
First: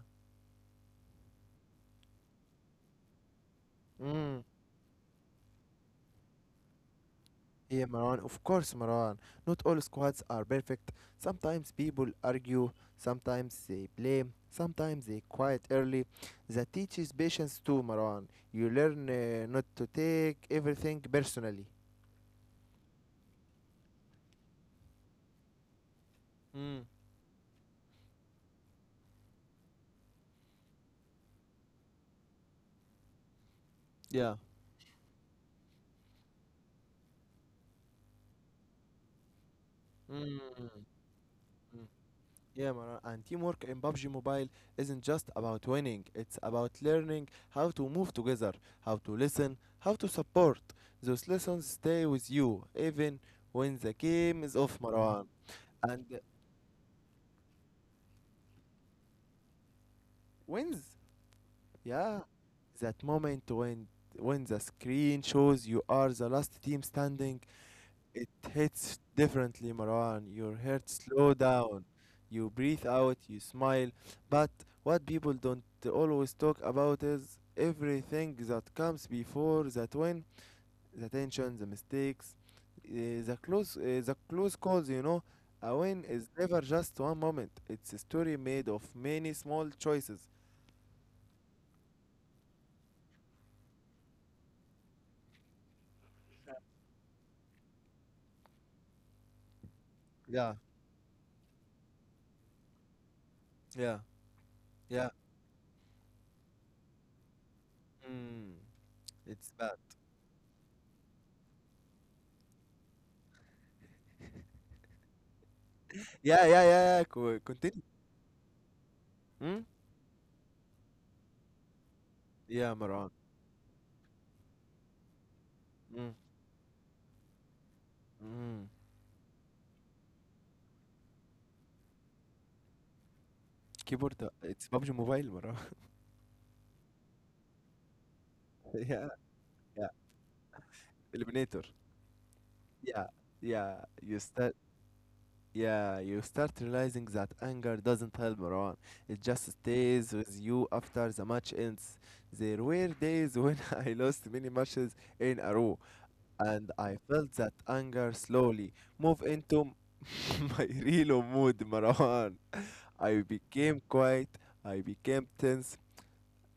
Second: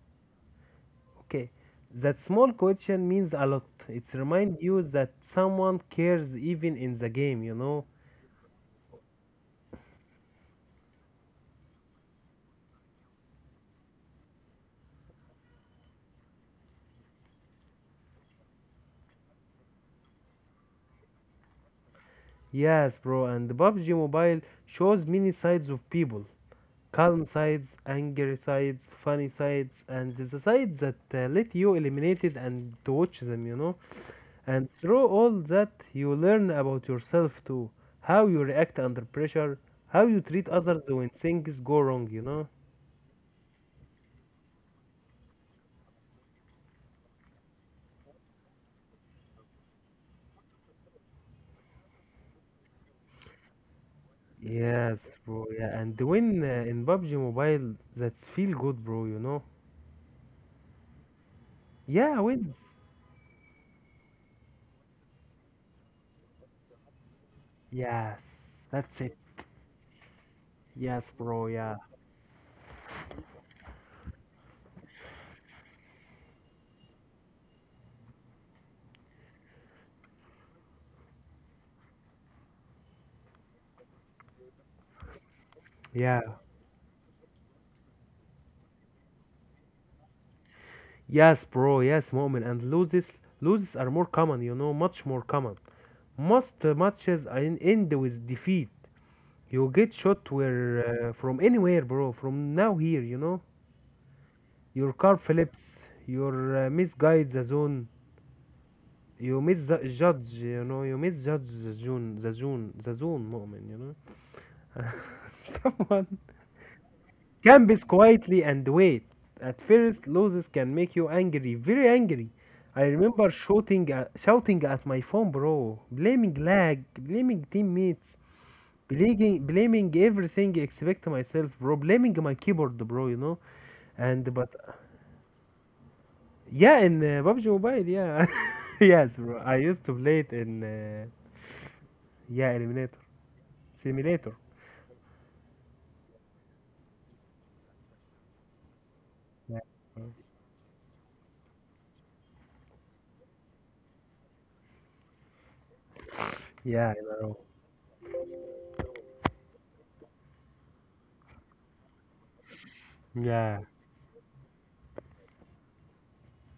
Speaker 2: Okay. That small question means a lot. It's
Speaker 1: Hmm.
Speaker 2: remind you that someone cares even in the game, you know?
Speaker 1: Yeah, Maran, of course, Maran. Not all squads are perfect. Sometimes people argue, sometimes they blame, sometimes they quiet early. That teaches patience too, Maran. You learn not to take everything personally.
Speaker 2: Yes, bro, and the PUBG Mobile shows many sides of people.
Speaker 1: Mm.
Speaker 2: Calm sides, angry sides, funny sides, and the sides that let you eliminate it and to watch them, you know.
Speaker 1: Yeah.
Speaker 2: And through all that, you learn about yourself too. How you react under pressure, how you
Speaker 1: Mm.
Speaker 2: treat others
Speaker 1: mm.
Speaker 2: when things go wrong, you know.
Speaker 1: Yeah, Maran. And teamwork in PUBG Mobile isn't just about winning, it's about learning how to move together, how to listen, how to support. Those lessons stay with you, even when the game is off,
Speaker 2: Yes,
Speaker 1: Maran.
Speaker 2: bro. Yeah, and the
Speaker 1: And
Speaker 2: win in PUBG Mobile, that's feel good, bro.
Speaker 1: wins,
Speaker 2: Yeah,
Speaker 1: yeah,
Speaker 2: wins.
Speaker 1: that moment when the screen shows you are the last team standing.
Speaker 2: Yes,
Speaker 1: It hits
Speaker 2: that's it.
Speaker 1: differently, Marwan. Your heart
Speaker 2: Yes,
Speaker 1: slow
Speaker 2: bro. Yeah.
Speaker 1: down, you breathe out, you smile. But what people don't always talk about is everything that comes before that win, the tension, the mistakes, the close calls, you know. A win
Speaker 2: Yeah,
Speaker 1: is never just one moment, it's a story made of many small choices.
Speaker 2: yes, bro, yes, moment and loses are more common, you know, much more common. Most end with defeat. You get shot
Speaker 1: Yeah.
Speaker 2: where from anywhere, bro, from now here, you know.
Speaker 1: Yeah,
Speaker 2: Your
Speaker 1: yeah.
Speaker 2: car flips, your misguide the zone,
Speaker 1: Mm.
Speaker 2: you
Speaker 1: It's bad.
Speaker 2: misjudge, you know, you misjudge the zone moment, you know. Someone
Speaker 1: Yeah. Co continue.
Speaker 2: Campus quietly and wait. At
Speaker 1: Mm?
Speaker 2: first, losses can make you angry, very angry.
Speaker 1: Yeah,
Speaker 2: I
Speaker 1: Marwan.
Speaker 2: remember shouting at my phone, bro,
Speaker 1: Mm.
Speaker 2: blaming lag, blaming teammates,
Speaker 1: Mm.
Speaker 2: blaming everything except myself, bro, blaming my keyboard, bro, you know.
Speaker 1: Keyboard.
Speaker 2: And but
Speaker 1: It's PUBG Mobile, Marwan.
Speaker 2: yeah, in PUBG Mobile, yeah,
Speaker 1: Yeah,
Speaker 2: yes, bro. I used
Speaker 1: yeah.
Speaker 2: to play it in
Speaker 1: Eliminator.
Speaker 2: yeah, Eliminator,
Speaker 1: Yeah, yeah. You
Speaker 2: Simulator.
Speaker 1: start. Yeah, you start realizing that anger doesn't help, Marwan. It just
Speaker 2: Yeah,
Speaker 1: stays with you after the match ends. There were days when I lost many matches in a row, and
Speaker 2: yeah,
Speaker 1: I
Speaker 2: I
Speaker 1: felt
Speaker 2: know.
Speaker 1: that anger slowly move into my real mood, Marwan. I
Speaker 2: Yeah,
Speaker 1: became quiet. I became tense.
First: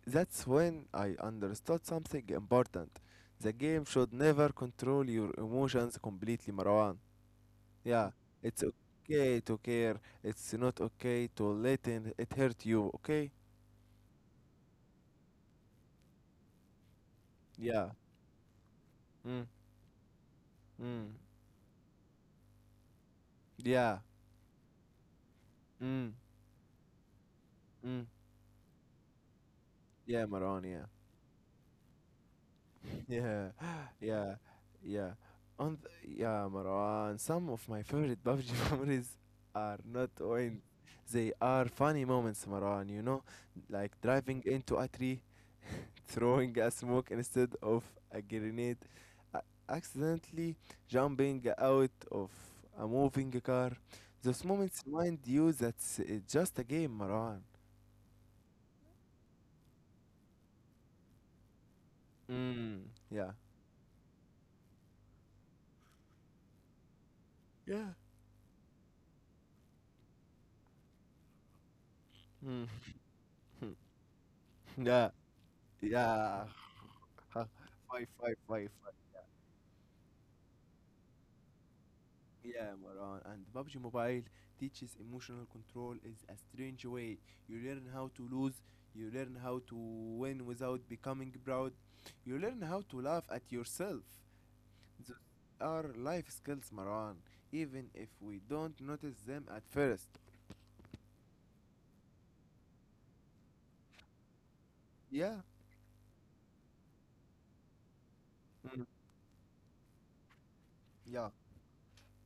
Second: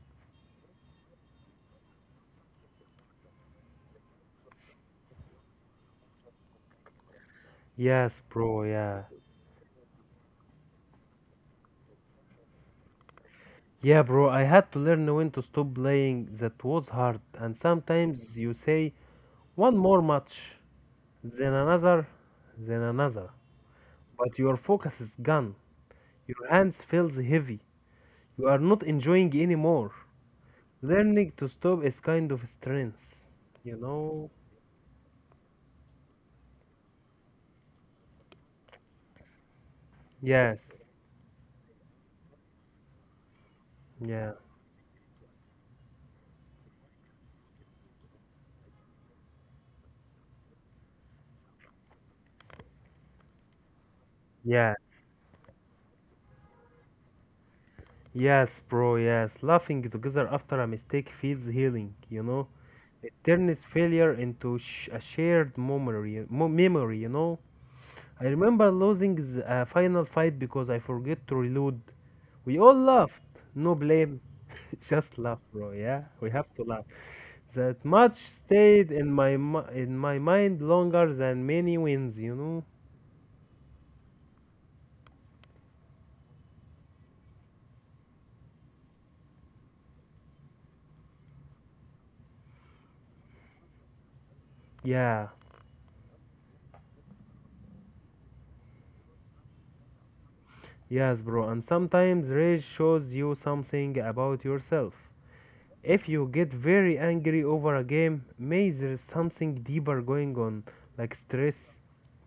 Speaker 1: That's when I understood something important. The game should never control your emotions completely, Marwan. Yeah,
Speaker 2: yes,
Speaker 1: it's
Speaker 2: bro. Yeah,
Speaker 1: okay to care. It's not okay to let it hurt you, okay?
Speaker 2: Yeah, bro, I had to learn when to stop playing. That was hard. And
Speaker 1: Yeah.
Speaker 2: sometimes you say
Speaker 1: Mm,
Speaker 2: one more match,
Speaker 1: mm,
Speaker 2: then another, then another.
Speaker 1: yeah.
Speaker 2: But your focus is gone.
Speaker 1: Mm,
Speaker 2: Your hands feels heavy.
Speaker 1: mm.
Speaker 2: You are not enjoying anymore.
Speaker 1: Yeah, Marwan, yeah.
Speaker 2: Learning to stop is kind of strength,
Speaker 1: Yeah,
Speaker 2: you know?
Speaker 1: yeah, yeah. Yeah, Marwan. Some of my favorite PUBG memories are not wins.
Speaker 2: Yes.
Speaker 1: They are funny moments, Marwan. You know, like
Speaker 2: Yeah.
Speaker 1: driving into a tree, throwing a smoke instead of a grenade, a- accidentally jumping out of a moving car. Those
Speaker 2: Yeah.
Speaker 1: moments remind you that it's just a game, Marwan.
Speaker 2: Yes, bro, yes. Laughing together after a mistake feels healing, you know?
Speaker 1: Mm,
Speaker 2: It
Speaker 1: yeah.
Speaker 2: turns failure into a shared memory, you know?
Speaker 1: Yeah.
Speaker 2: I remember losing the final fight because I forget to reload. We
Speaker 1: Mm.
Speaker 2: all laughed. No blame.
Speaker 1: Yeah.
Speaker 2: Just laugh, bro. Yeah, we
Speaker 1: Yeah.
Speaker 2: have to laugh.
Speaker 1: Ha,
Speaker 2: That
Speaker 1: five,
Speaker 2: match
Speaker 1: five, five,
Speaker 2: stayed in
Speaker 1: five.
Speaker 2: my in my mind longer than many wins, you know?
Speaker 1: Yeah, Maran. And PUBG Mobile teaches emotional control is a strange way. You learn how to lose. You learn how to win without becoming proud. You learn how to laugh at yourself. Those
Speaker 2: Yeah.
Speaker 1: are life skills, Maran. Even if we don't notice them at first.
Speaker 2: Yes, bro. And sometimes rage shows you something about yourself.
Speaker 1: Yeah.
Speaker 2: If you get very angry over a game, maybe
Speaker 1: Mm.
Speaker 2: there's something deeper going on, like
Speaker 1: Yeah.
Speaker 2: stress,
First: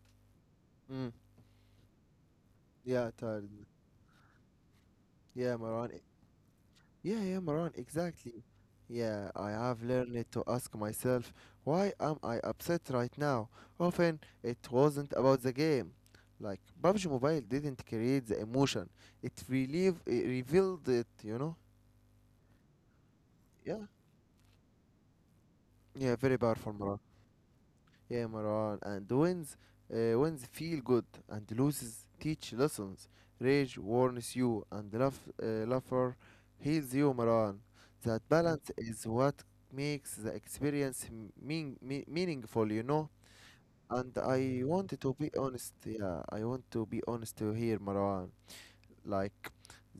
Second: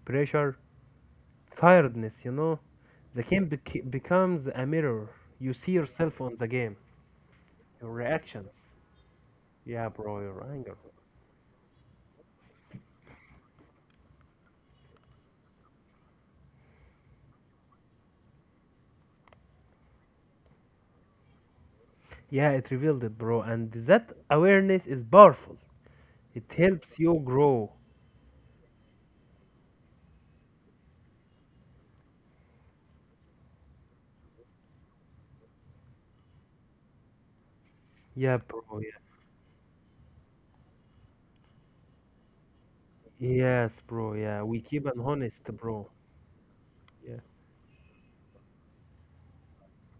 Speaker 2: pressure,
Speaker 1: Mm.
Speaker 2: tiredness, you know?
Speaker 1: Yeah,
Speaker 2: The
Speaker 1: tired.
Speaker 2: becomes a mirror. You
Speaker 1: Yeah,
Speaker 2: see
Speaker 1: Maran.
Speaker 2: yourself on the game,
Speaker 1: Yeah, yeah, Maran,
Speaker 2: your
Speaker 1: exactly.
Speaker 2: reactions.
Speaker 1: Yeah, I have
Speaker 2: Yeah, bro,
Speaker 1: learned to
Speaker 2: your
Speaker 1: ask
Speaker 2: anger.
Speaker 1: myself, why am I upset right now? Often it wasn't about the game. Like, PUBG Mobile didn't create the emotion, it it revealed it, you know?
Speaker 2: Yeah, it revealed it, bro. And
Speaker 1: Yeah,
Speaker 2: that awareness is powerful.
Speaker 1: yeah, very
Speaker 2: It
Speaker 1: powerful,
Speaker 2: helps
Speaker 1: Maran.
Speaker 2: you grow.
Speaker 1: Yeah, Marwan. And wins, wins feel good, and loses teach lessons. Rage warns you, and laughter heals you, Marwan. That
Speaker 2: Yeah, bro.
Speaker 1: balance
Speaker 2: Yeah.
Speaker 1: is what makes the experience meaningful, you know.
Speaker 2: Yes, bro.
Speaker 1: And
Speaker 2: Yeah, we
Speaker 1: I
Speaker 2: keep
Speaker 1: want
Speaker 2: an
Speaker 1: to be
Speaker 2: honest,
Speaker 1: honest.
Speaker 2: bro.
Speaker 1: Yeah, I want to be
Speaker 2: Yeah.
Speaker 1: honest here, Marwan. Like,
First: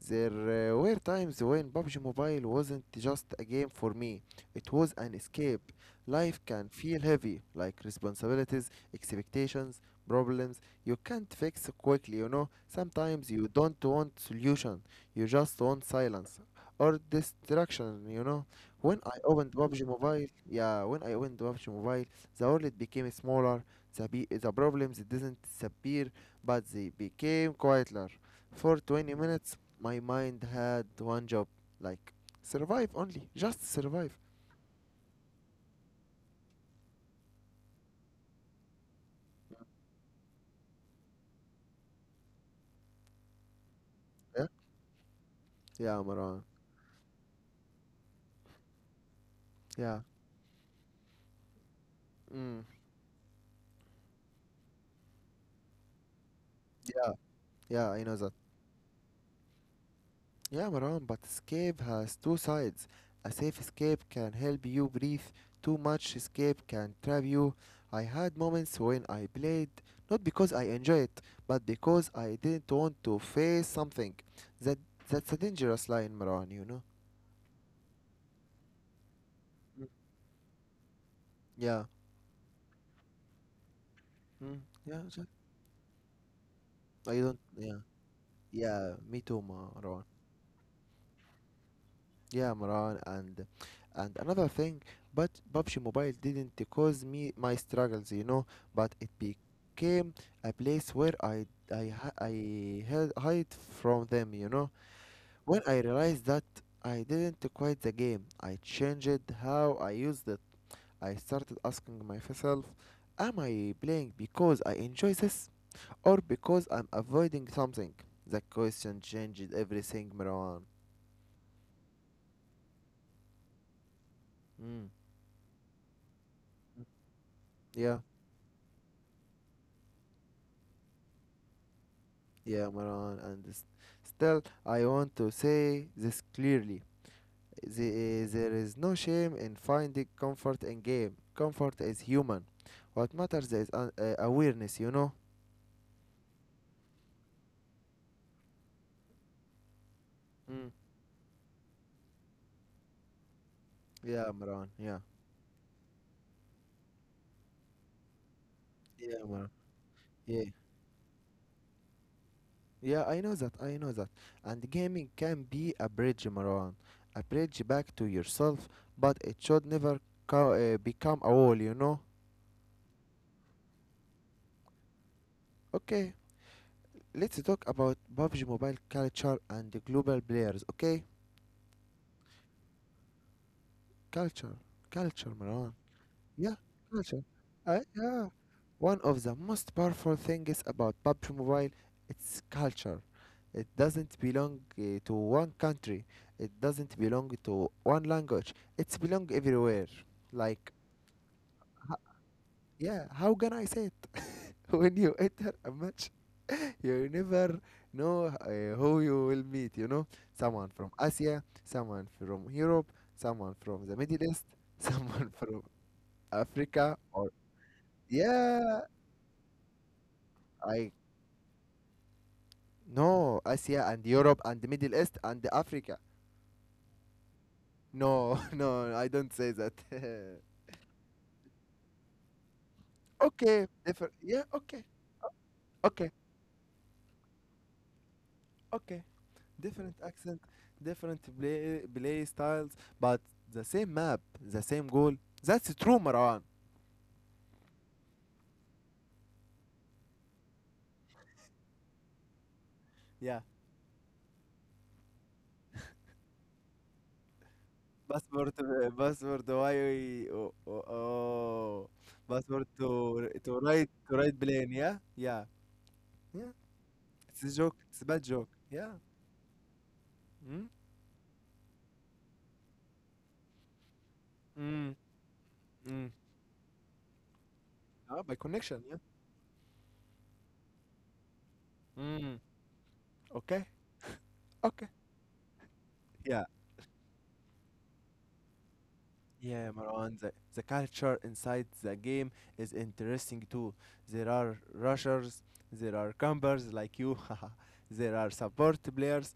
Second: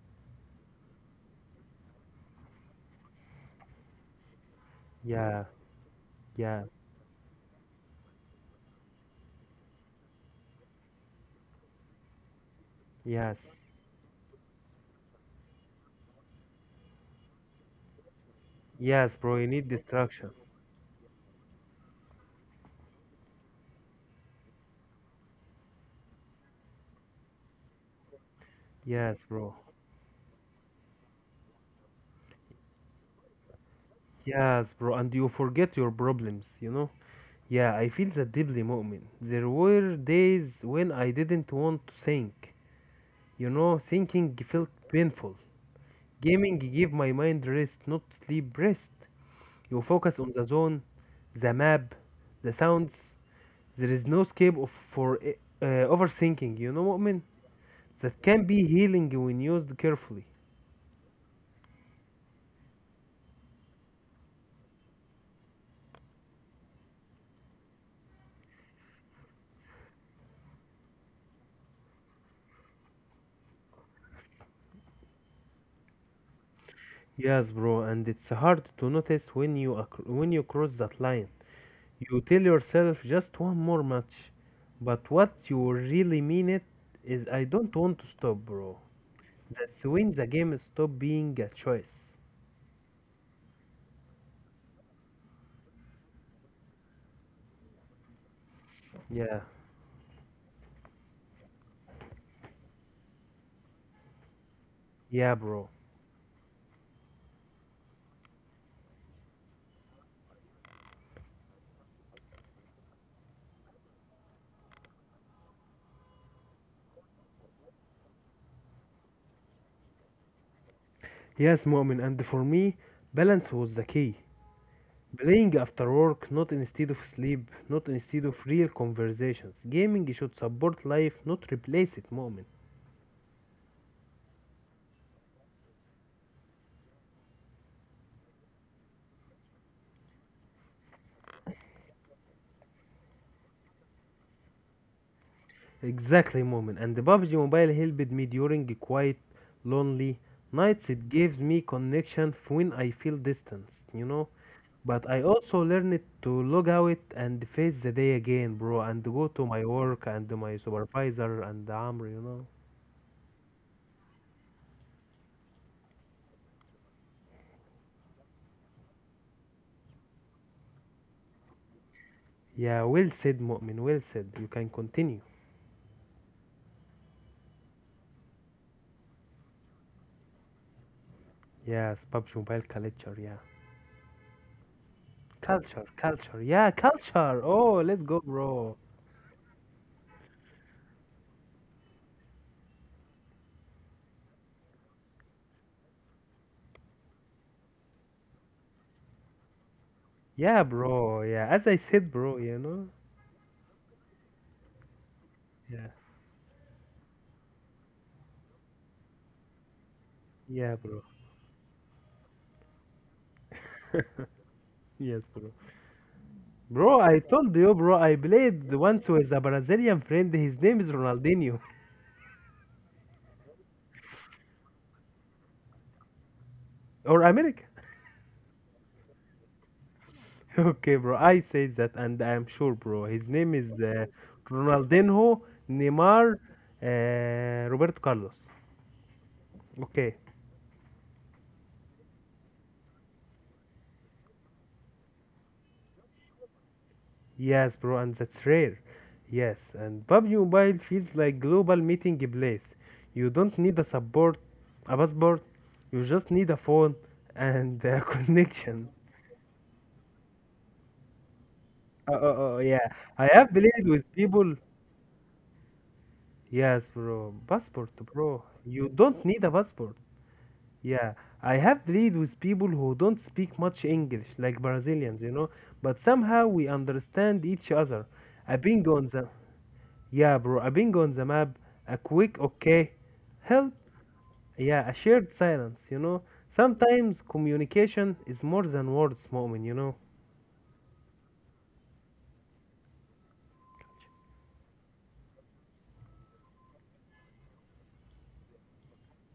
Speaker 1: there were times when PUBG Mobile wasn't just a game for me, it was an
Speaker 2: Yeah.
Speaker 1: escape. Life
Speaker 2: Yeah.
Speaker 1: can feel heavy, like responsibilities, expectations, problems you can't fix quickly, you know. Sometimes
Speaker 2: Yes.
Speaker 1: you don't want solution, you just want silence or distraction, you know. When
Speaker 2: Yes,
Speaker 1: I
Speaker 2: bro. You
Speaker 1: opened
Speaker 2: need
Speaker 1: PUBG Mobile,
Speaker 2: distraction.
Speaker 1: yeah, when I opened PUBG Mobile, the world became smaller, the problems didn't disappear, but they became quieter. For 20
Speaker 2: Yes,
Speaker 1: minutes,
Speaker 2: bro.
Speaker 1: my mind had one job, like, survive only, just survive.
Speaker 2: Yes, bro. And you forget your problems, you know? Yeah, I feel that deeply, Mu'min. There were days when I didn't want to think. You know, thinking
Speaker 1: Yeah?
Speaker 2: felt painful.
Speaker 1: Yeah, Marwan.
Speaker 2: Gaming gave my mind rest, not sleep rest. You
Speaker 1: Yeah.
Speaker 2: focus on the zone, the map, the
Speaker 1: Mm.
Speaker 2: sounds. There is no escape for overthinking. You know,
Speaker 1: Yeah,
Speaker 2: Mu'min?
Speaker 1: yeah, I know
Speaker 2: That
Speaker 1: that.
Speaker 2: can be healing when used carefully.
Speaker 1: Yeah, Marwan, but escape has two sides. A safe escape can help you breathe, too much escape can trap you. I had moments when I played, not because I enjoy it, but because I didn't want to face something. That That's a dangerous line, Marwan, you know?
Speaker 2: Yes, bro, and it's hard to notice when
Speaker 1: Mm.
Speaker 2: when you cross that line.
Speaker 1: Yeah.
Speaker 2: You tell yourself just one more match,
Speaker 1: Mm. Yeah,
Speaker 2: but what you really mean it
Speaker 1: I
Speaker 2: is
Speaker 1: don't,
Speaker 2: I
Speaker 1: yeah.
Speaker 2: don't want to stop, bro.
Speaker 1: Yeah, me too,
Speaker 2: That's
Speaker 1: Maran.
Speaker 2: when the game stop being a choice.
Speaker 1: Yeah, Maran, and another thing, but PUBG Mobile didn't cause me my struggles, you know, but it
Speaker 2: Yeah,
Speaker 1: became a place where I hide from them, you know.
Speaker 2: yeah,
Speaker 1: When
Speaker 2: bro.
Speaker 1: I realized that I didn't quit the game, I changed how I used it. I started asking myself, am I playing because I enjoy this or because I'm avoiding something? The question changed everything, Marwan.
Speaker 2: Yes, Mu'min, and for me, balance was the key. Playing after work, not instead of sleep, not
Speaker 1: Yeah,
Speaker 2: instead of real conversations. Gaming should support life, not replace it, Mu'min.
Speaker 1: yeah, Maran, and still, I want to say this clearly. There is no shame in finding comfort in game. Comfort is human. What matters is awareness, you know?
Speaker 2: Exactly, Mu'min. And the PUBG Mobile helped me during a quiet, lonely
Speaker 1: Mm.
Speaker 2: nights. It gives me connection when I feel distanced, you
Speaker 1: Yeah,
Speaker 2: know?
Speaker 1: Maran, yeah.
Speaker 2: But I also learned to log out and face the day again, bro, and
Speaker 1: Yeah,
Speaker 2: go to
Speaker 1: Maran.
Speaker 2: my work and
Speaker 1: Yeah.
Speaker 2: my supervisor and Amr, you know?
Speaker 1: I know that. And gaming can be a bridge, Maran. A bridge back to yourself, but it should never become a wall, you know?
Speaker 2: Yeah, well said, Mu'min. Well said. You can continue.
Speaker 1: Okay, let's talk about PUBG Mobile culture and the global players, okay?
Speaker 2: Yes, PUBG Mobile culture. Yeah,
Speaker 1: Culture, culture, Marwan.
Speaker 2: culture.
Speaker 1: Yeah,
Speaker 2: Yeah,
Speaker 1: culture.
Speaker 2: culture. Oh, let's go,
Speaker 1: Yeah.
Speaker 2: bro.
Speaker 1: One of the most powerful things about PUBG Mobile, it's culture. It doesn't belong to one country. It doesn't belong to one language. It's belong everywhere.
Speaker 2: Yeah,
Speaker 1: Like,
Speaker 2: bro. Yeah, as I said, bro. You know.
Speaker 1: yeah, how can I say it? When you enter a
Speaker 2: Yeah,
Speaker 1: match, you never know who you will meet. You know, someone
Speaker 2: yeah,
Speaker 1: from
Speaker 2: bro.
Speaker 1: Asia, someone from Europe, someone from the Middle East,
Speaker 2: yes,
Speaker 1: someone
Speaker 2: bro.
Speaker 1: from Africa,
Speaker 2: Bro, I
Speaker 1: or
Speaker 2: told you, bro. I played
Speaker 1: yeah,
Speaker 2: once with a Brazilian friend. His name
Speaker 1: I
Speaker 2: is Ronaldinho
Speaker 1: no Asia and Europe and the Middle East and Africa.
Speaker 2: or American.
Speaker 1: No, no, I don't say that.
Speaker 2: Okay, bro. I say that, and I'm sure, bro. His name
Speaker 1: Okay,
Speaker 2: is
Speaker 1: different. Yeah,
Speaker 2: Ronaldinho
Speaker 1: okay,
Speaker 2: Neymar Roberto Carlos.
Speaker 1: okay. Different
Speaker 2: Okay.
Speaker 1: accent, different play styles, but the same map, the same goal. That's true, Marwan.
Speaker 2: Yes, bro, and that's rare. Yes, and PUBG Mobile feels like global meeting place. You
Speaker 1: Yeah,
Speaker 2: don't need a support, a passport. You just need a phone and a
Speaker 1: password,
Speaker 2: connection.
Speaker 1: password. Why? Oh, oh, oh.
Speaker 2: Oh, oh, oh,
Speaker 1: Password
Speaker 2: yeah.
Speaker 1: to
Speaker 2: I have played with
Speaker 1: write
Speaker 2: people.
Speaker 1: plane. Yeah, yeah.
Speaker 2: Yes, bro.
Speaker 1: It's a joke.
Speaker 2: Passport,
Speaker 1: It's a bad
Speaker 2: bro.
Speaker 1: joke.
Speaker 2: You
Speaker 1: Yeah.
Speaker 2: don't need a passport.
Speaker 1: Mm,
Speaker 2: Yeah, I have played with people who don't speak much English, like
Speaker 1: mm,
Speaker 2: Brazilians, you know. But
Speaker 1: mm.
Speaker 2: somehow we understand each other.
Speaker 1: Ah, by
Speaker 2: I
Speaker 1: connection.
Speaker 2: been
Speaker 1: Yeah.
Speaker 2: on the Yeah, bro, a ping on the map, a
Speaker 1: Mm.
Speaker 2: quick okay,
Speaker 1: Okay.
Speaker 2: help,
Speaker 1: Okay.
Speaker 2: yeah, a shared silence, you know.
Speaker 1: Yeah.
Speaker 2: Sometimes communication is more than words, moment,
Speaker 1: Yeah,
Speaker 2: you know.
Speaker 1: Marwan, the culture inside the game is interesting too. There are rushers, there are campers like you, there are support players,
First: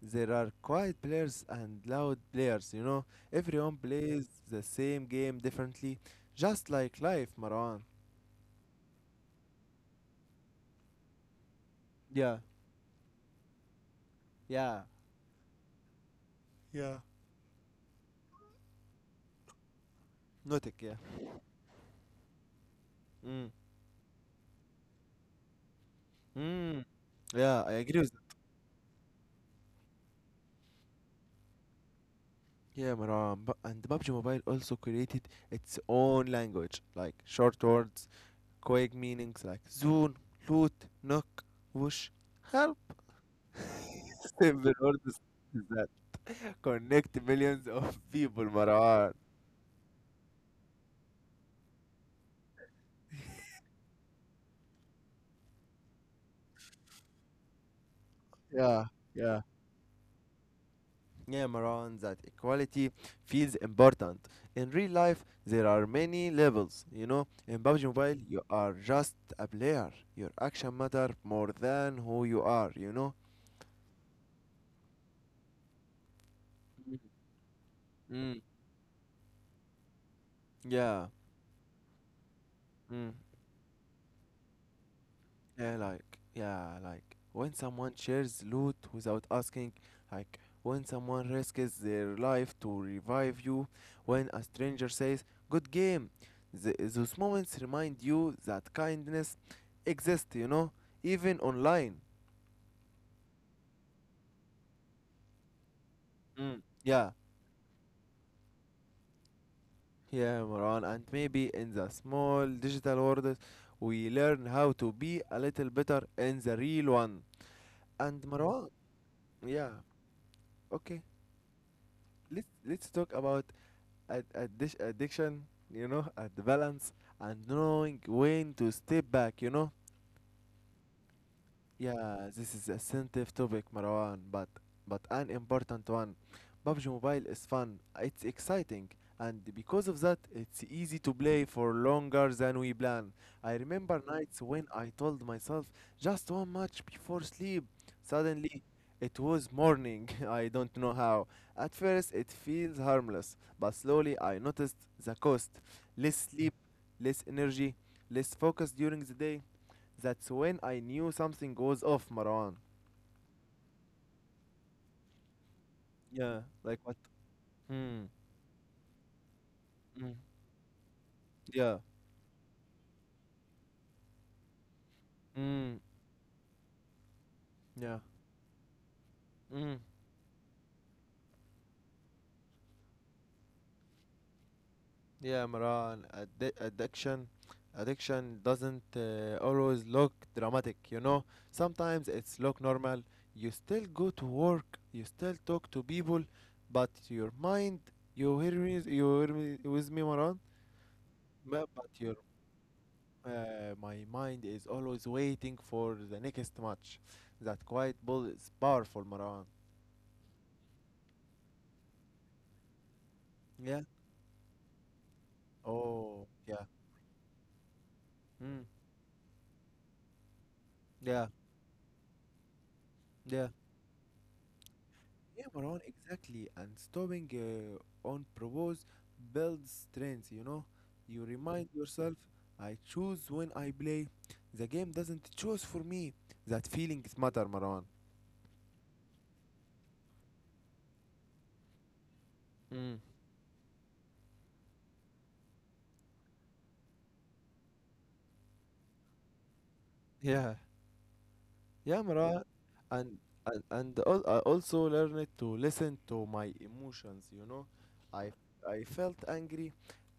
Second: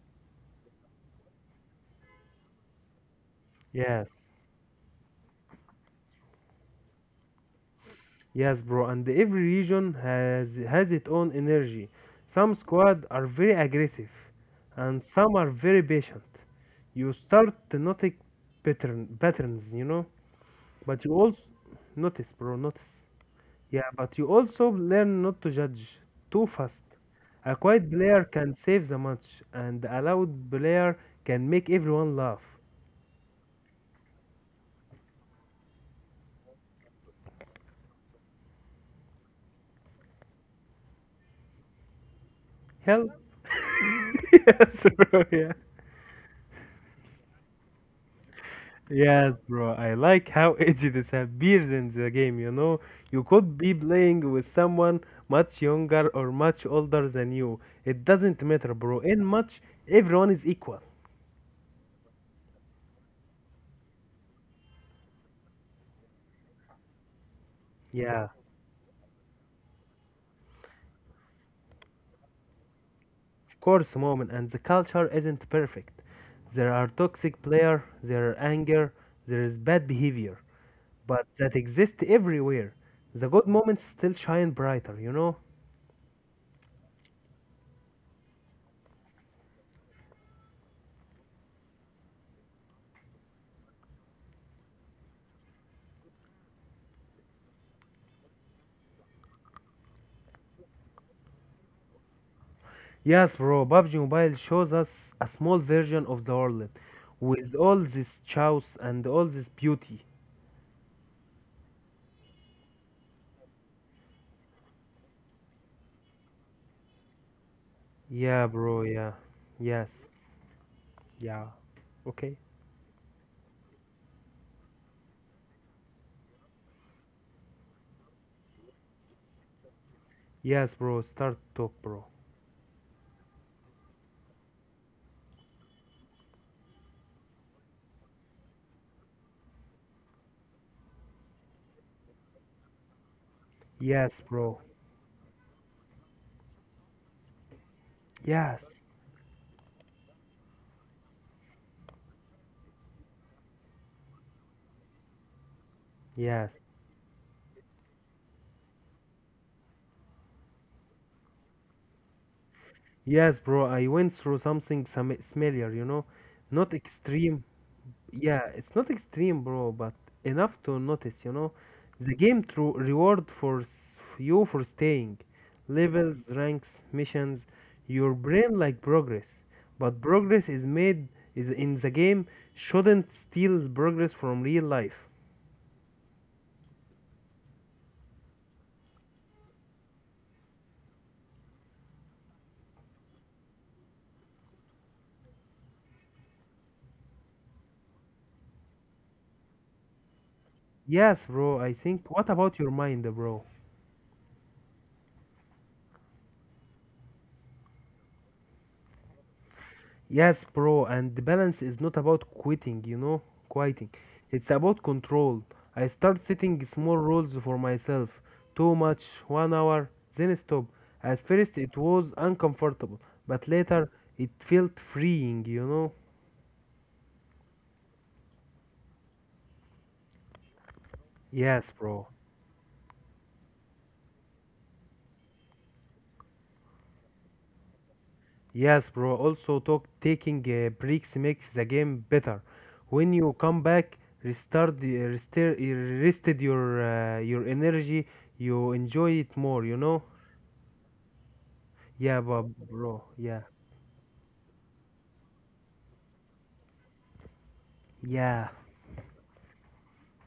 Speaker 1: there are quiet players and loud players, you know. Everyone
Speaker 2: Yes,
Speaker 1: plays the same game differently, just like life, Marwan.
Speaker 2: yes, bro. And every region has its own energy.
Speaker 1: Yeah,
Speaker 2: Some squad are very aggressive,
Speaker 1: yeah,
Speaker 2: and some are very patient. You start to notice patterns, you know.
Speaker 1: Yeah.
Speaker 2: But you also notice, bro. Notice.
Speaker 1: Mm,
Speaker 2: Yeah, but you also learn not to judge too
Speaker 1: mm.
Speaker 2: fast.
Speaker 1: Yeah,
Speaker 2: A
Speaker 1: I
Speaker 2: quiet
Speaker 1: agree with that.
Speaker 2: player can save the match, and a loud player can make everyone laugh.
Speaker 1: Yeah, Marwan. And PUBG Mobile also created its own language, like short words. Vague meanings like zoom, loot, knock, whoosh, help.
Speaker 2: Help!
Speaker 1: Simple
Speaker 2: yes,
Speaker 1: words
Speaker 2: bro, yeah.
Speaker 1: is that connect millions of people, Marwan.
Speaker 2: Yes, bro, I like how edgy this appears in the game, you know. You could be playing with someone much younger or much older than you. It doesn't matter,
Speaker 1: Yeah,
Speaker 2: bro. In
Speaker 1: yeah.
Speaker 2: match, everyone is equal.
Speaker 1: Yeah, Maran, that equality feels important. In real life, there are many levels. You know, in PUBG Mobile,
Speaker 2: Yeah.
Speaker 1: you are just a player. Your action matter more than who you are. You know.
Speaker 2: Of course, moment and the culture isn't perfect. There are
Speaker 1: Mhm.
Speaker 2: toxic players, there are
Speaker 1: Mm,
Speaker 2: anger, there is bad behavior,
Speaker 1: yeah.
Speaker 2: but that exists everywhere.
Speaker 1: Mm.
Speaker 2: The good moments still shine brighter, you know?
Speaker 1: Yeah, like when someone shares loot without asking, like when someone risks their life to revive you, when a stranger says "good game," those moments remind you that kindness exists, you know, even online.
Speaker 2: Yes, bro, PUBG Mobile shows us a small version of the world
Speaker 1: Mm. Yeah,
Speaker 2: with all this chaos and all this beauty.
Speaker 1: yeah, Moran, and maybe in the small digital world, we learn how to be a little better in the real one. And
Speaker 2: Yeah,
Speaker 1: Marwan,
Speaker 2: bro, yeah.
Speaker 1: yeah,
Speaker 2: Yes,
Speaker 1: okay,
Speaker 2: yeah. Okay.
Speaker 1: let's talk about addiction, you know, at the balance and knowing when to step back, you know.
Speaker 2: Yes, bro, start talk, bro.
Speaker 1: Yeah, this is a sensitive topic, Marwan, but an important one. PUBG Mobile is fun, it's exciting, and because of that, it's easy to play for longer than we plan. I remember
Speaker 2: Yes,
Speaker 1: nights
Speaker 2: bro.
Speaker 1: when I told myself just one match before sleep.
Speaker 2: Yes,
Speaker 1: Suddenly, it was morning. I don't know how. At first, it feels harmless, but slowly I noticed the cost. Less
Speaker 2: yes.
Speaker 1: sleep, less energy, less focus during the day. That's when I knew something goes off, Marwan.
Speaker 2: Yes, bro, I went through something some similar, you know.
Speaker 1: Yeah.
Speaker 2: Not
Speaker 1: Like what?
Speaker 2: extreme.
Speaker 1: Hmm.
Speaker 2: Yeah, it's not extreme, bro, but
Speaker 1: Mm.
Speaker 2: enough to notice, you know.
Speaker 1: Yeah.
Speaker 2: The game through reward you for staying.
Speaker 1: Mm.
Speaker 2: Levels, ranks, missions,
Speaker 1: Yeah.
Speaker 2: your brain like progress.
Speaker 1: Mm.
Speaker 2: But progress is made is in the game shouldn't steal progress from real life.
Speaker 1: Yeah, Maran. Addiction doesn't always look dramatic. You know, sometimes it's look normal. You still go to work. You still talk to people, but your mind. You hear me? You hear me with me, Maran?
Speaker 2: Yes, bro, I
Speaker 1: But
Speaker 2: think.
Speaker 1: your
Speaker 2: What about your mind, bro?
Speaker 1: My mind is always waiting for the next match. That quiet ball is powerful, Marwan.
Speaker 2: Yes, bro, and the balance is not about quitting, you know, quitting.
Speaker 1: Yeah.
Speaker 2: It's about control. I start
Speaker 1: Oh,
Speaker 2: setting
Speaker 1: yeah.
Speaker 2: small rules for myself.
Speaker 1: Mm.
Speaker 2: Too much, 1 hour, then stop. At
Speaker 1: Yeah.
Speaker 2: first it was uncomfortable, but
Speaker 1: Yeah.
Speaker 2: later it felt freeing,
Speaker 1: Yeah,
Speaker 2: you
Speaker 1: Marwan,
Speaker 2: know?
Speaker 1: exactly. And stopping on propose builds strength, you know. You
Speaker 2: Yes,
Speaker 1: remind
Speaker 2: bro.
Speaker 1: yourself, I choose when I play. The game doesn't choose for me. That feelings matter, Marwan.
Speaker 2: Yes, bro. Also, talk taking breaks makes the game better.
Speaker 1: Mm.
Speaker 2: When you come back, restart, rested your energy. You enjoy it more, you know.
Speaker 1: Yeah. Yeah,
Speaker 2: Yeah, but
Speaker 1: Marwan,
Speaker 2: bro,
Speaker 1: and
Speaker 2: yeah,
Speaker 1: and I also learned to listen to my emotions. You know, I
Speaker 2: yeah,
Speaker 1: I felt angry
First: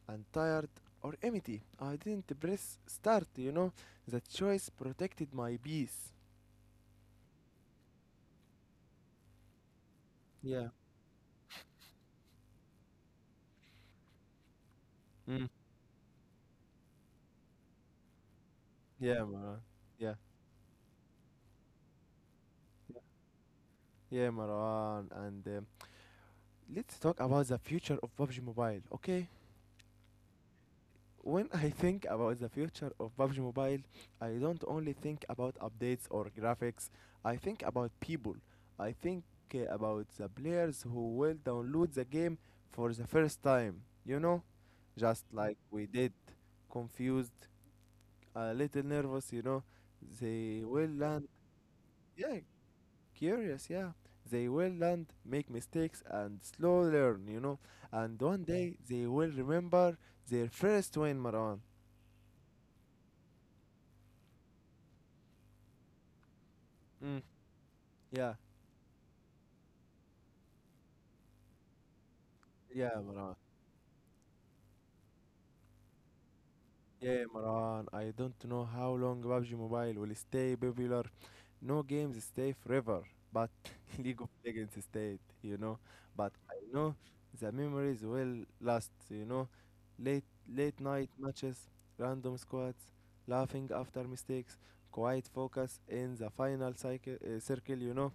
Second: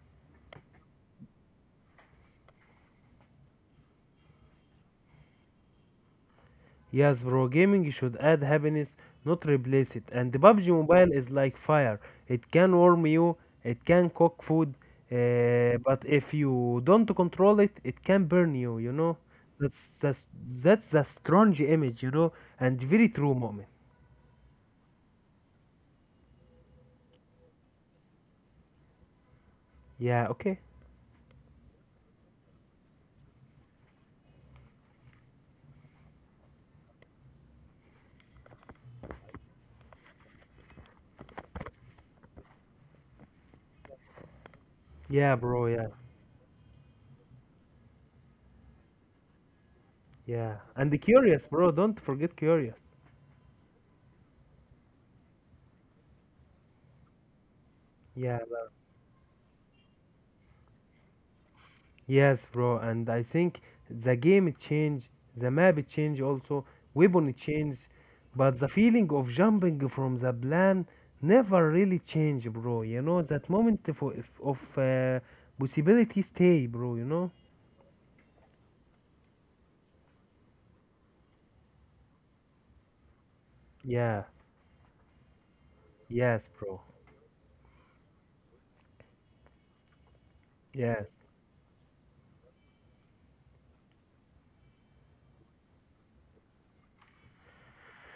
Speaker 1: and tired or empty. I didn't press start. You know, the choice protected my peace.
Speaker 2: yes, bro. Gaming should add happiness, not replace it. And the
Speaker 1: Yeah.
Speaker 2: PUBG Mobile is like fire. It can warm you, it can cook food,
Speaker 1: Mm.
Speaker 2: but if you don't control it, it can burn you. You know,
Speaker 1: Yeah, Marwan.
Speaker 2: that's
Speaker 1: Yeah,
Speaker 2: that's that's the strong image, you know, and very true moment.
Speaker 1: yeah, Marwan. And let's talk about the future of PUBG Mobile. Okay.
Speaker 2: Yeah, okay.
Speaker 1: When I think about the future of PUBG Mobile, I don't only think about updates or graphics. I think about people. I think about the players who will download the game for the first time, you know? Just
Speaker 2: Yeah,
Speaker 1: like
Speaker 2: bro.
Speaker 1: we
Speaker 2: Yeah,
Speaker 1: did. Confused, a little nervous, you know?
Speaker 2: yeah.
Speaker 1: They will
Speaker 2: And the
Speaker 1: land,
Speaker 2: curious, bro. Don't
Speaker 1: yeah,
Speaker 2: forget curious.
Speaker 1: curious, yeah. They will land, make mistakes, and slow learn, you know? And
Speaker 2: Yeah,
Speaker 1: one day they will remember their first win, Maran.
Speaker 2: Yes, bro, and I think the game change, the map change also,
Speaker 1: Mm,
Speaker 2: weapon change,
Speaker 1: yeah.
Speaker 2: but the feeling of jumping from the plan never really change, bro.
Speaker 1: Yeah,
Speaker 2: You know
Speaker 1: Maran.
Speaker 2: that moment for, of, possibility stay, bro. You
Speaker 1: Yeah,
Speaker 2: know?
Speaker 1: Maran. I don't know how long PUBG Mobile will stay popular. No games stay forever, but League
Speaker 2: Yeah.
Speaker 1: of Legends stayed, you know. But
Speaker 2: Yes,
Speaker 1: I
Speaker 2: bro.
Speaker 1: know the memories will last, you know. Late
Speaker 2: Yes.
Speaker 1: night matches, random squads, laughing after mistakes, quiet focus in the circle, you know.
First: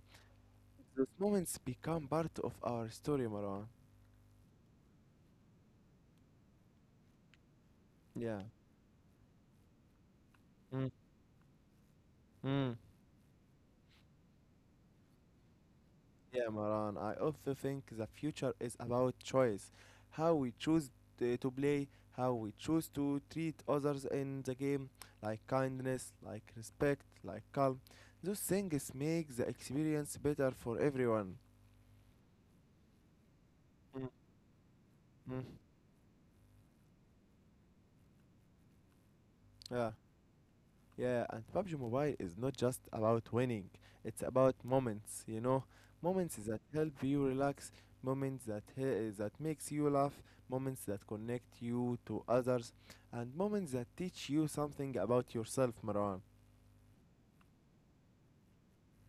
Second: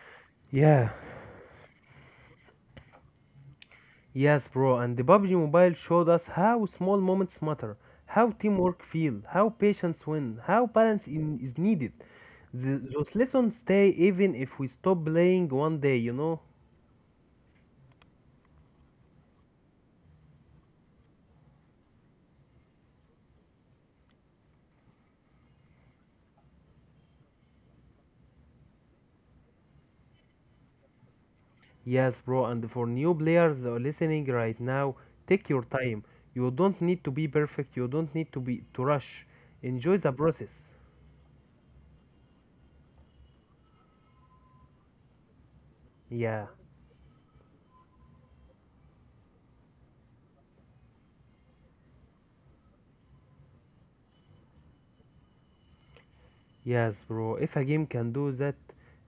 Speaker 2: Yeah.
Speaker 1: Those moments become part of our story, Maran.
Speaker 2: Yes, bro, and the PUBG Mobile showed us how small moments matter, how
Speaker 1: Yeah.
Speaker 2: teamwork feel, how patience win, how
Speaker 1: Mm.
Speaker 2: is needed.
Speaker 1: Mm.
Speaker 2: Those lessons stay even if we stop playing one day, you know?
Speaker 1: Yeah, Maran. I also think the future is about choice. How we choose to play, how we choose to treat others in the game, like kindness, like respect, like calm. Those things make the experience better for everyone.
Speaker 2: Yes, bro, and for new players that are
Speaker 1: Mm.
Speaker 2: listening right now,
Speaker 1: Mm.
Speaker 2: take your time. You don't need to be perfect, you don't need to rush.
Speaker 1: Yeah.
Speaker 2: Enjoy the process.
Speaker 1: Yeah, and PUBG Mobile is not just about winning, it's about moments, you know, moments
Speaker 2: Yeah,
Speaker 1: that help you relax, moments that makes you laugh, moments that connect you to others, and moments that teach you something about yourself, Marwan.
Speaker 2: yes, bro. If a game can do that,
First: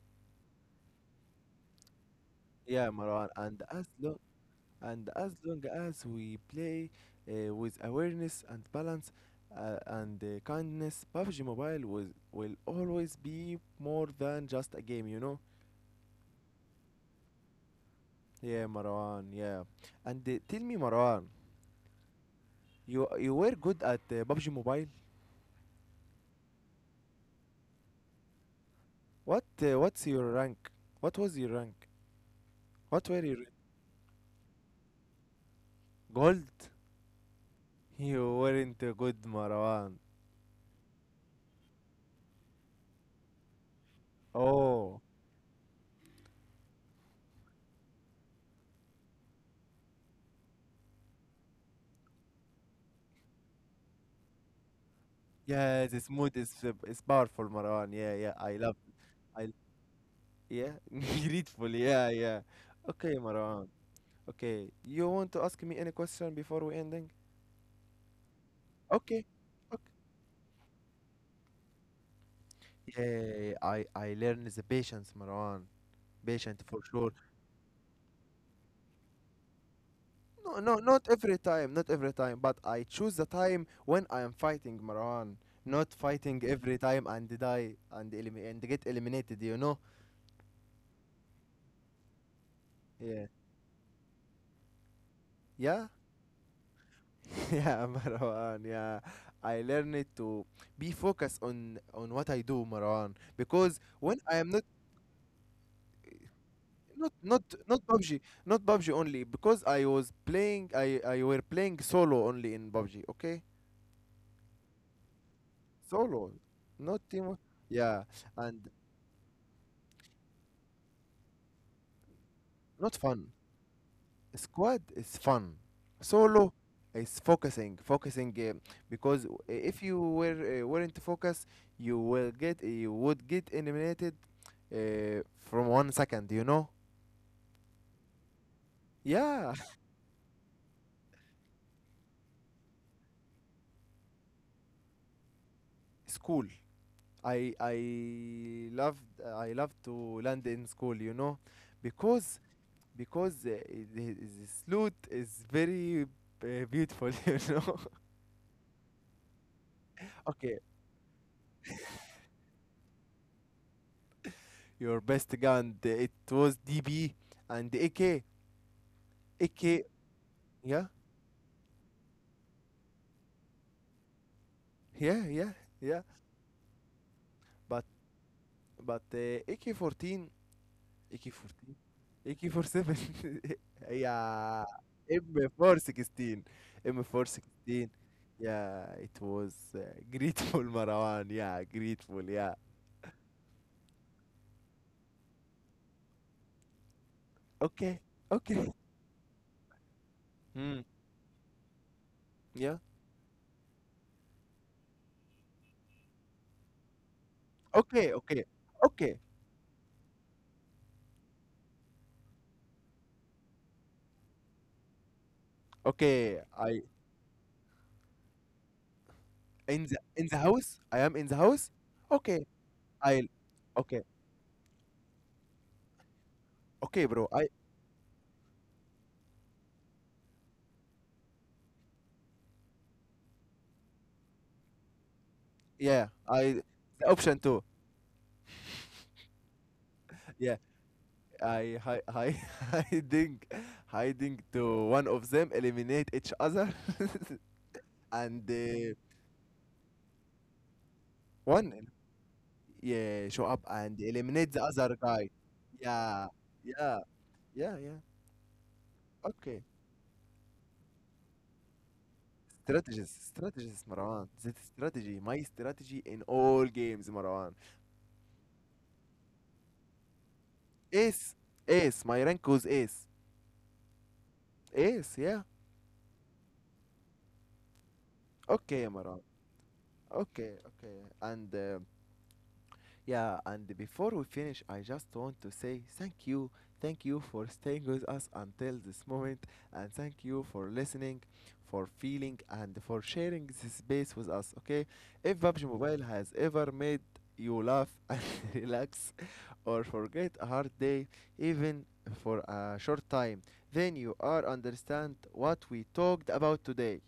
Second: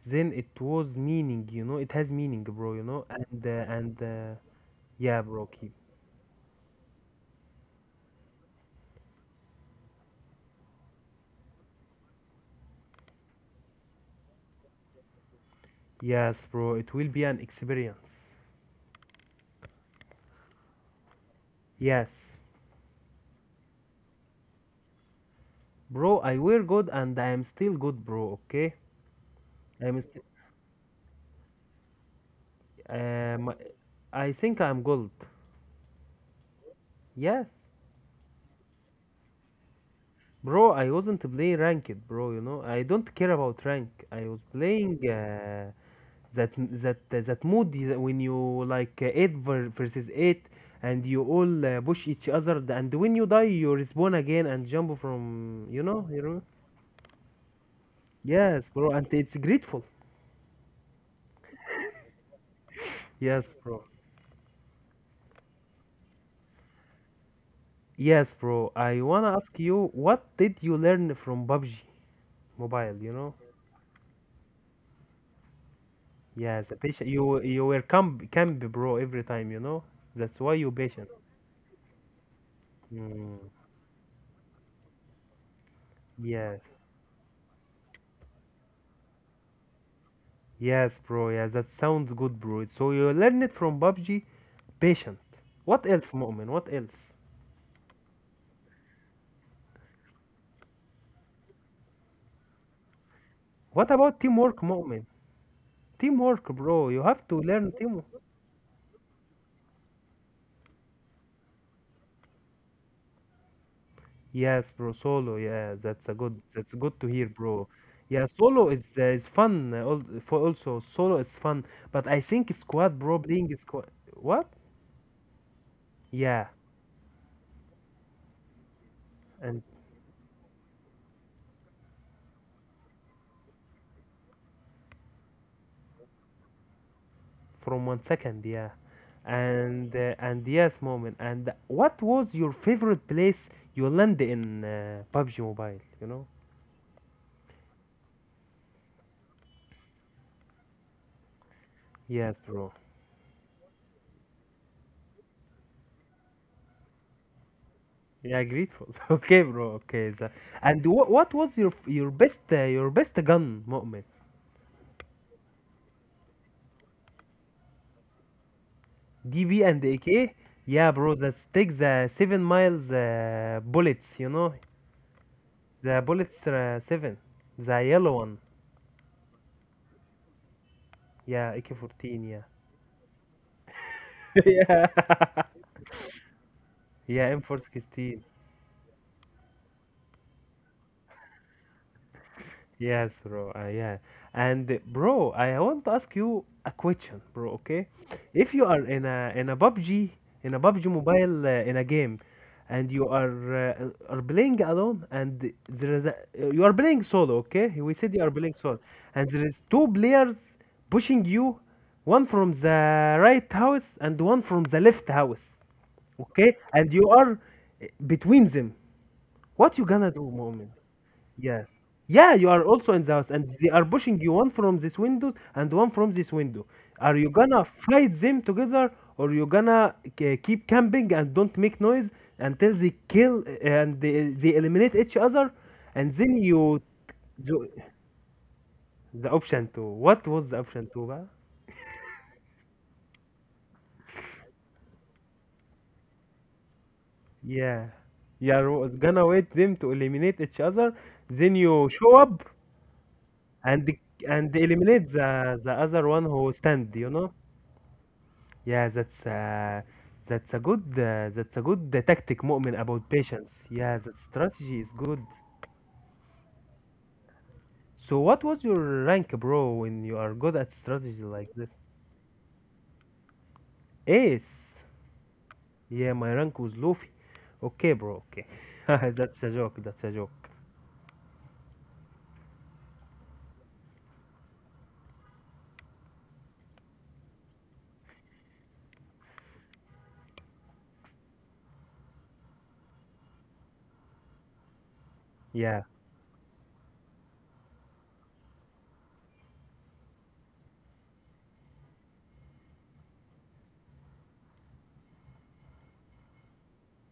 Speaker 2: then it was meaning, you know? It has meaning, bro, you
Speaker 1: Yeah,
Speaker 2: know?
Speaker 1: Marwan, and as
Speaker 2: And
Speaker 1: long and
Speaker 2: Yeah,
Speaker 1: as
Speaker 2: bro,
Speaker 1: long
Speaker 2: keep.
Speaker 1: as we play with awareness and balance and kindness, PUBG Mobile will always be more than just a game, you know?
Speaker 2: Yes, bro, it will be an experience.
Speaker 1: Yeah, Marwan. Yeah, and tell me, Marwan,
Speaker 2: Yes,
Speaker 1: you were good at PUBG Mobile.
Speaker 2: bro, I wear good and I am still good, bro, okay?
Speaker 1: What uh,
Speaker 2: I'm
Speaker 1: what's
Speaker 2: still.
Speaker 1: your rank? What was your rank? What were your
Speaker 2: Um, I think I'm gold.
Speaker 1: gold?
Speaker 2: Yes.
Speaker 1: You weren't good, Marwan.
Speaker 2: Bro, I wasn't playing ranked, bro, you know? I don't care about rank. I was
Speaker 1: Oh,
Speaker 2: playing that that mood is when you like 8 versus 8 and you all push each and when you die you respawn again and jump from, you
Speaker 1: yeah, this
Speaker 2: know, you
Speaker 1: mood
Speaker 2: know?
Speaker 1: is powerful, Marwan. Yeah, yeah, I
Speaker 2: Yes,
Speaker 1: love.
Speaker 2: bro, and it's
Speaker 1: I
Speaker 2: grateful.
Speaker 1: yeah, grateful. Yeah, yeah. Okay,
Speaker 2: Yes,
Speaker 1: Marwan.
Speaker 2: bro.
Speaker 1: Okay, you want to ask me any question before we ending?
Speaker 2: Yes, bro. I
Speaker 1: Okay.
Speaker 2: wanna ask you,
Speaker 1: Okay.
Speaker 2: what did you learn from PUBG Mobile, you know?
Speaker 1: Yeah, I learned the patience, Marwan.
Speaker 2: Yeah,
Speaker 1: Patient
Speaker 2: the
Speaker 1: for
Speaker 2: patient.
Speaker 1: sure.
Speaker 2: You were camp bro every time, you know? That's why
Speaker 1: No,
Speaker 2: you
Speaker 1: no,
Speaker 2: patient.
Speaker 1: not every time, not every time, but I choose the
Speaker 2: Mm.
Speaker 1: time when I am fighting Marwan, not fighting
Speaker 2: Yes.
Speaker 1: every time and die and elimi and get eliminated, you know?
Speaker 2: Yes, bro. Yeah, that sounds good, bro. So you
Speaker 1: Yeah.
Speaker 2: learn it from PUBG, patient. What
Speaker 1: Yeah?
Speaker 2: else, Mu'min? What else?
Speaker 1: Yeah, Marwan, yeah. I learned it to be focused on what I do, Marwan, because
Speaker 2: What
Speaker 1: when
Speaker 2: about
Speaker 1: I am not
Speaker 2: teamwork, Mu'min? Teamwork, bro. You
Speaker 1: not
Speaker 2: have to
Speaker 1: not
Speaker 2: learn
Speaker 1: not
Speaker 2: team.
Speaker 1: PUBG, not PUBG only, because I were playing solo only in PUBG, okay?
Speaker 2: Yes, bro. Solo. Yeah, that's a
Speaker 1: Solo,
Speaker 2: good. That's good
Speaker 1: not
Speaker 2: to hear,
Speaker 1: team.
Speaker 2: bro.
Speaker 1: Yeah,
Speaker 2: Yeah,
Speaker 1: and
Speaker 2: solo is fun. For also solo is fun, but I think
Speaker 1: not
Speaker 2: squad, bro,
Speaker 1: fun.
Speaker 2: playing squad. What?
Speaker 1: Squad is fun.
Speaker 2: Yeah,
Speaker 1: Solo is focusing, because
Speaker 2: and
Speaker 1: if you were weren't focused, you would get eliminated uh, from one second. You know?
Speaker 2: from 1 second, yeah,
Speaker 1: Yeah,
Speaker 2: and yes, moment. And what was your favorite place you land in PUBG Mobile? You know?
Speaker 1: school. I love to land in school. You know,
Speaker 2: Yes,
Speaker 1: because
Speaker 2: bro.
Speaker 1: because the slot is very beautiful. You know.
Speaker 2: Yeah, grateful. okay, bro. Okay, so,
Speaker 1: Okay,
Speaker 2: and what was your your best gun, moment?
Speaker 1: your best gun. It was DB and AK.
Speaker 2: DB and
Speaker 1: AK.
Speaker 2: AK.
Speaker 1: Yeah,
Speaker 2: Yeah, bro, that takes the 7 mils bullets, you know?
Speaker 1: yeah, yeah, yeah.
Speaker 2: The bullets seven. The yellow one.
Speaker 1: But but uh, AK-14,
Speaker 2: Yeah,
Speaker 1: AK-14,
Speaker 2: AK-14, yeah.
Speaker 1: AK-47 yeah,
Speaker 2: yeah.
Speaker 1: M416,
Speaker 2: Yeah,
Speaker 1: M416.
Speaker 2: M416.
Speaker 1: Yeah, it was grateful Marwan. Yeah, grateful. Yeah.
Speaker 2: Yes, bro. Yeah. And bro, I want to ask you a question, bro, okay?
Speaker 1: Okay.
Speaker 2: If you
Speaker 1: Okay.
Speaker 2: are in a
Speaker 1: Hmm.
Speaker 2: PUBG mobile in a game
Speaker 1: Yeah.
Speaker 2: and you are playing alone and there is a, you are playing solo, okay? We
Speaker 1: Okay.
Speaker 2: said you are
Speaker 1: Okay.
Speaker 2: playing solo
Speaker 1: Okay.
Speaker 2: and there is two players pushing you, one from the right house and one from the left house,
Speaker 1: Okay.
Speaker 2: okay?
Speaker 1: I
Speaker 2: And you are between them. What you
Speaker 1: In the
Speaker 2: gonna do, moment?
Speaker 1: house. I am in the
Speaker 2: Yeah.
Speaker 1: house.
Speaker 2: Yeah,
Speaker 1: Okay.
Speaker 2: you are also in the
Speaker 1: I.
Speaker 2: house and they are
Speaker 1: Okay.
Speaker 2: pushing you one from this window and one from this window.
Speaker 1: Okay,
Speaker 2: Are
Speaker 1: bro.
Speaker 2: you
Speaker 1: I
Speaker 2: gonna fight them together or you gonna keep camping and don't make noise until they they eliminate each other
Speaker 1: yeah.
Speaker 2: and then
Speaker 1: I
Speaker 2: you
Speaker 1: the option two.
Speaker 2: do the option two. What was
Speaker 1: Yeah.
Speaker 2: the option two? Ba?
Speaker 1: I hi, hi, hiding hiding to one of them eliminate each other
Speaker 2: Yeah.
Speaker 1: and
Speaker 2: You are gonna wait them to eliminate each other, then
Speaker 1: one
Speaker 2: you show up
Speaker 1: yeah show up
Speaker 2: and
Speaker 1: and eliminate
Speaker 2: and
Speaker 1: the other
Speaker 2: eliminate
Speaker 1: guy.
Speaker 2: the other one
Speaker 1: Yeah,
Speaker 2: who stand,
Speaker 1: yeah,
Speaker 2: you know?
Speaker 1: yeah, yeah.
Speaker 2: Yeah,
Speaker 1: Okay.
Speaker 2: that's a good tactic, Mu'min, about patience.
Speaker 1: Strategies,
Speaker 2: Yeah, that
Speaker 1: Marwan. That
Speaker 2: strategy is
Speaker 1: strategy,
Speaker 2: good.
Speaker 1: my strategy in all games, Marwan.
Speaker 2: So what was your rank, bro, when you are good at strategy
Speaker 1: Ace,
Speaker 2: like this?
Speaker 1: Ace. My rank was ace.
Speaker 2: Ace.
Speaker 1: Ace, yeah.
Speaker 2: Yeah, my rank was Luffy. Okay, bro. Okay,
Speaker 1: Okay, Marwan.
Speaker 2: that's a joke. That's a joke.
Speaker 1: Okay, okay. And yeah, and before we finish, I just want to say thank you. Thank you for staying with us until this moment, and thank you for listening, for feeling, and for sharing this space with us. Okay, if PUBG
Speaker 2: Yeah.
Speaker 1: Mobile has ever made you laugh and relax or forget a hard day, even for a short time, then you are understand what we talked about today.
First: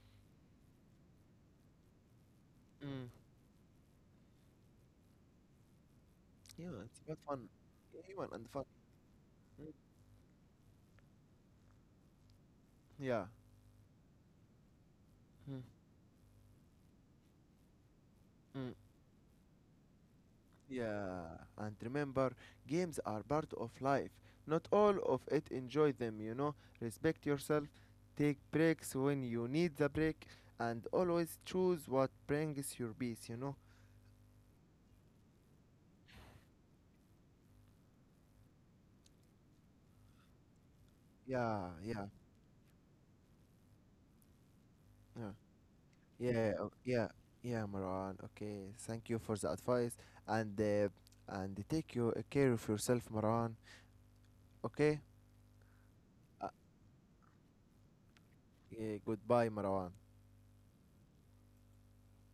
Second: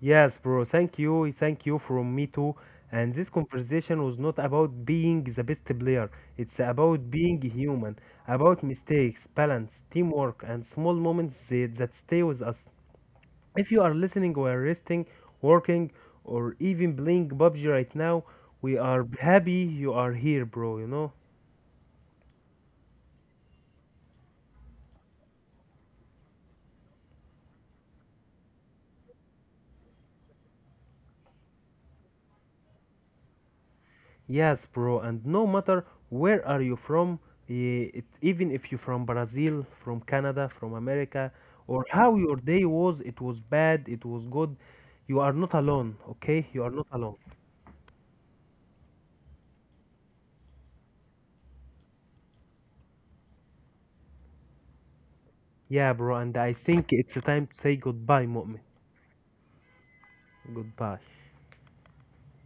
Speaker 2: Yes, bro. Thank you. Thank you from me too.
Speaker 1: Mm.
Speaker 2: And this conversation was not about being the best player. It's
Speaker 1: Yeah, it's
Speaker 2: about
Speaker 1: about
Speaker 2: being
Speaker 1: fun,
Speaker 2: human,
Speaker 1: human and
Speaker 2: about
Speaker 1: fun.
Speaker 2: mistakes,
Speaker 1: Mm.
Speaker 2: balance, teamwork, and small moments that stay with us.
Speaker 1: Yeah.
Speaker 2: If you are listening or resting, working, or even playing PUBG right now,
Speaker 1: Mm.
Speaker 2: we are happy you are here, bro. You know.
Speaker 1: Yeah, and remember, games are part of life. Not all of it enjoy them, you know. Respect yourself, take breaks when you need the break, and always choose what brings your peace, you know.
Speaker 2: Yes, bro, and no matter where are you from, even if you're from Brazil, from Canada, from America,
Speaker 1: Yeah,
Speaker 2: or
Speaker 1: yeah,
Speaker 2: how your day was, it was bad, it was good, you are
Speaker 1: yeah,
Speaker 2: not alone, okay? You are not
Speaker 1: yeah,
Speaker 2: alone.
Speaker 1: yeah, Marwan. Okay, thank you for the advice, and uh, and take your care of yourself, Marwan. Okay,
Speaker 2: Yeah, bro, and
Speaker 1: uh,
Speaker 2: I think it's a time to say goodbye, Mu'min.
Speaker 1: yeah, goodbye, Marwan.
Speaker 2: Goodbye.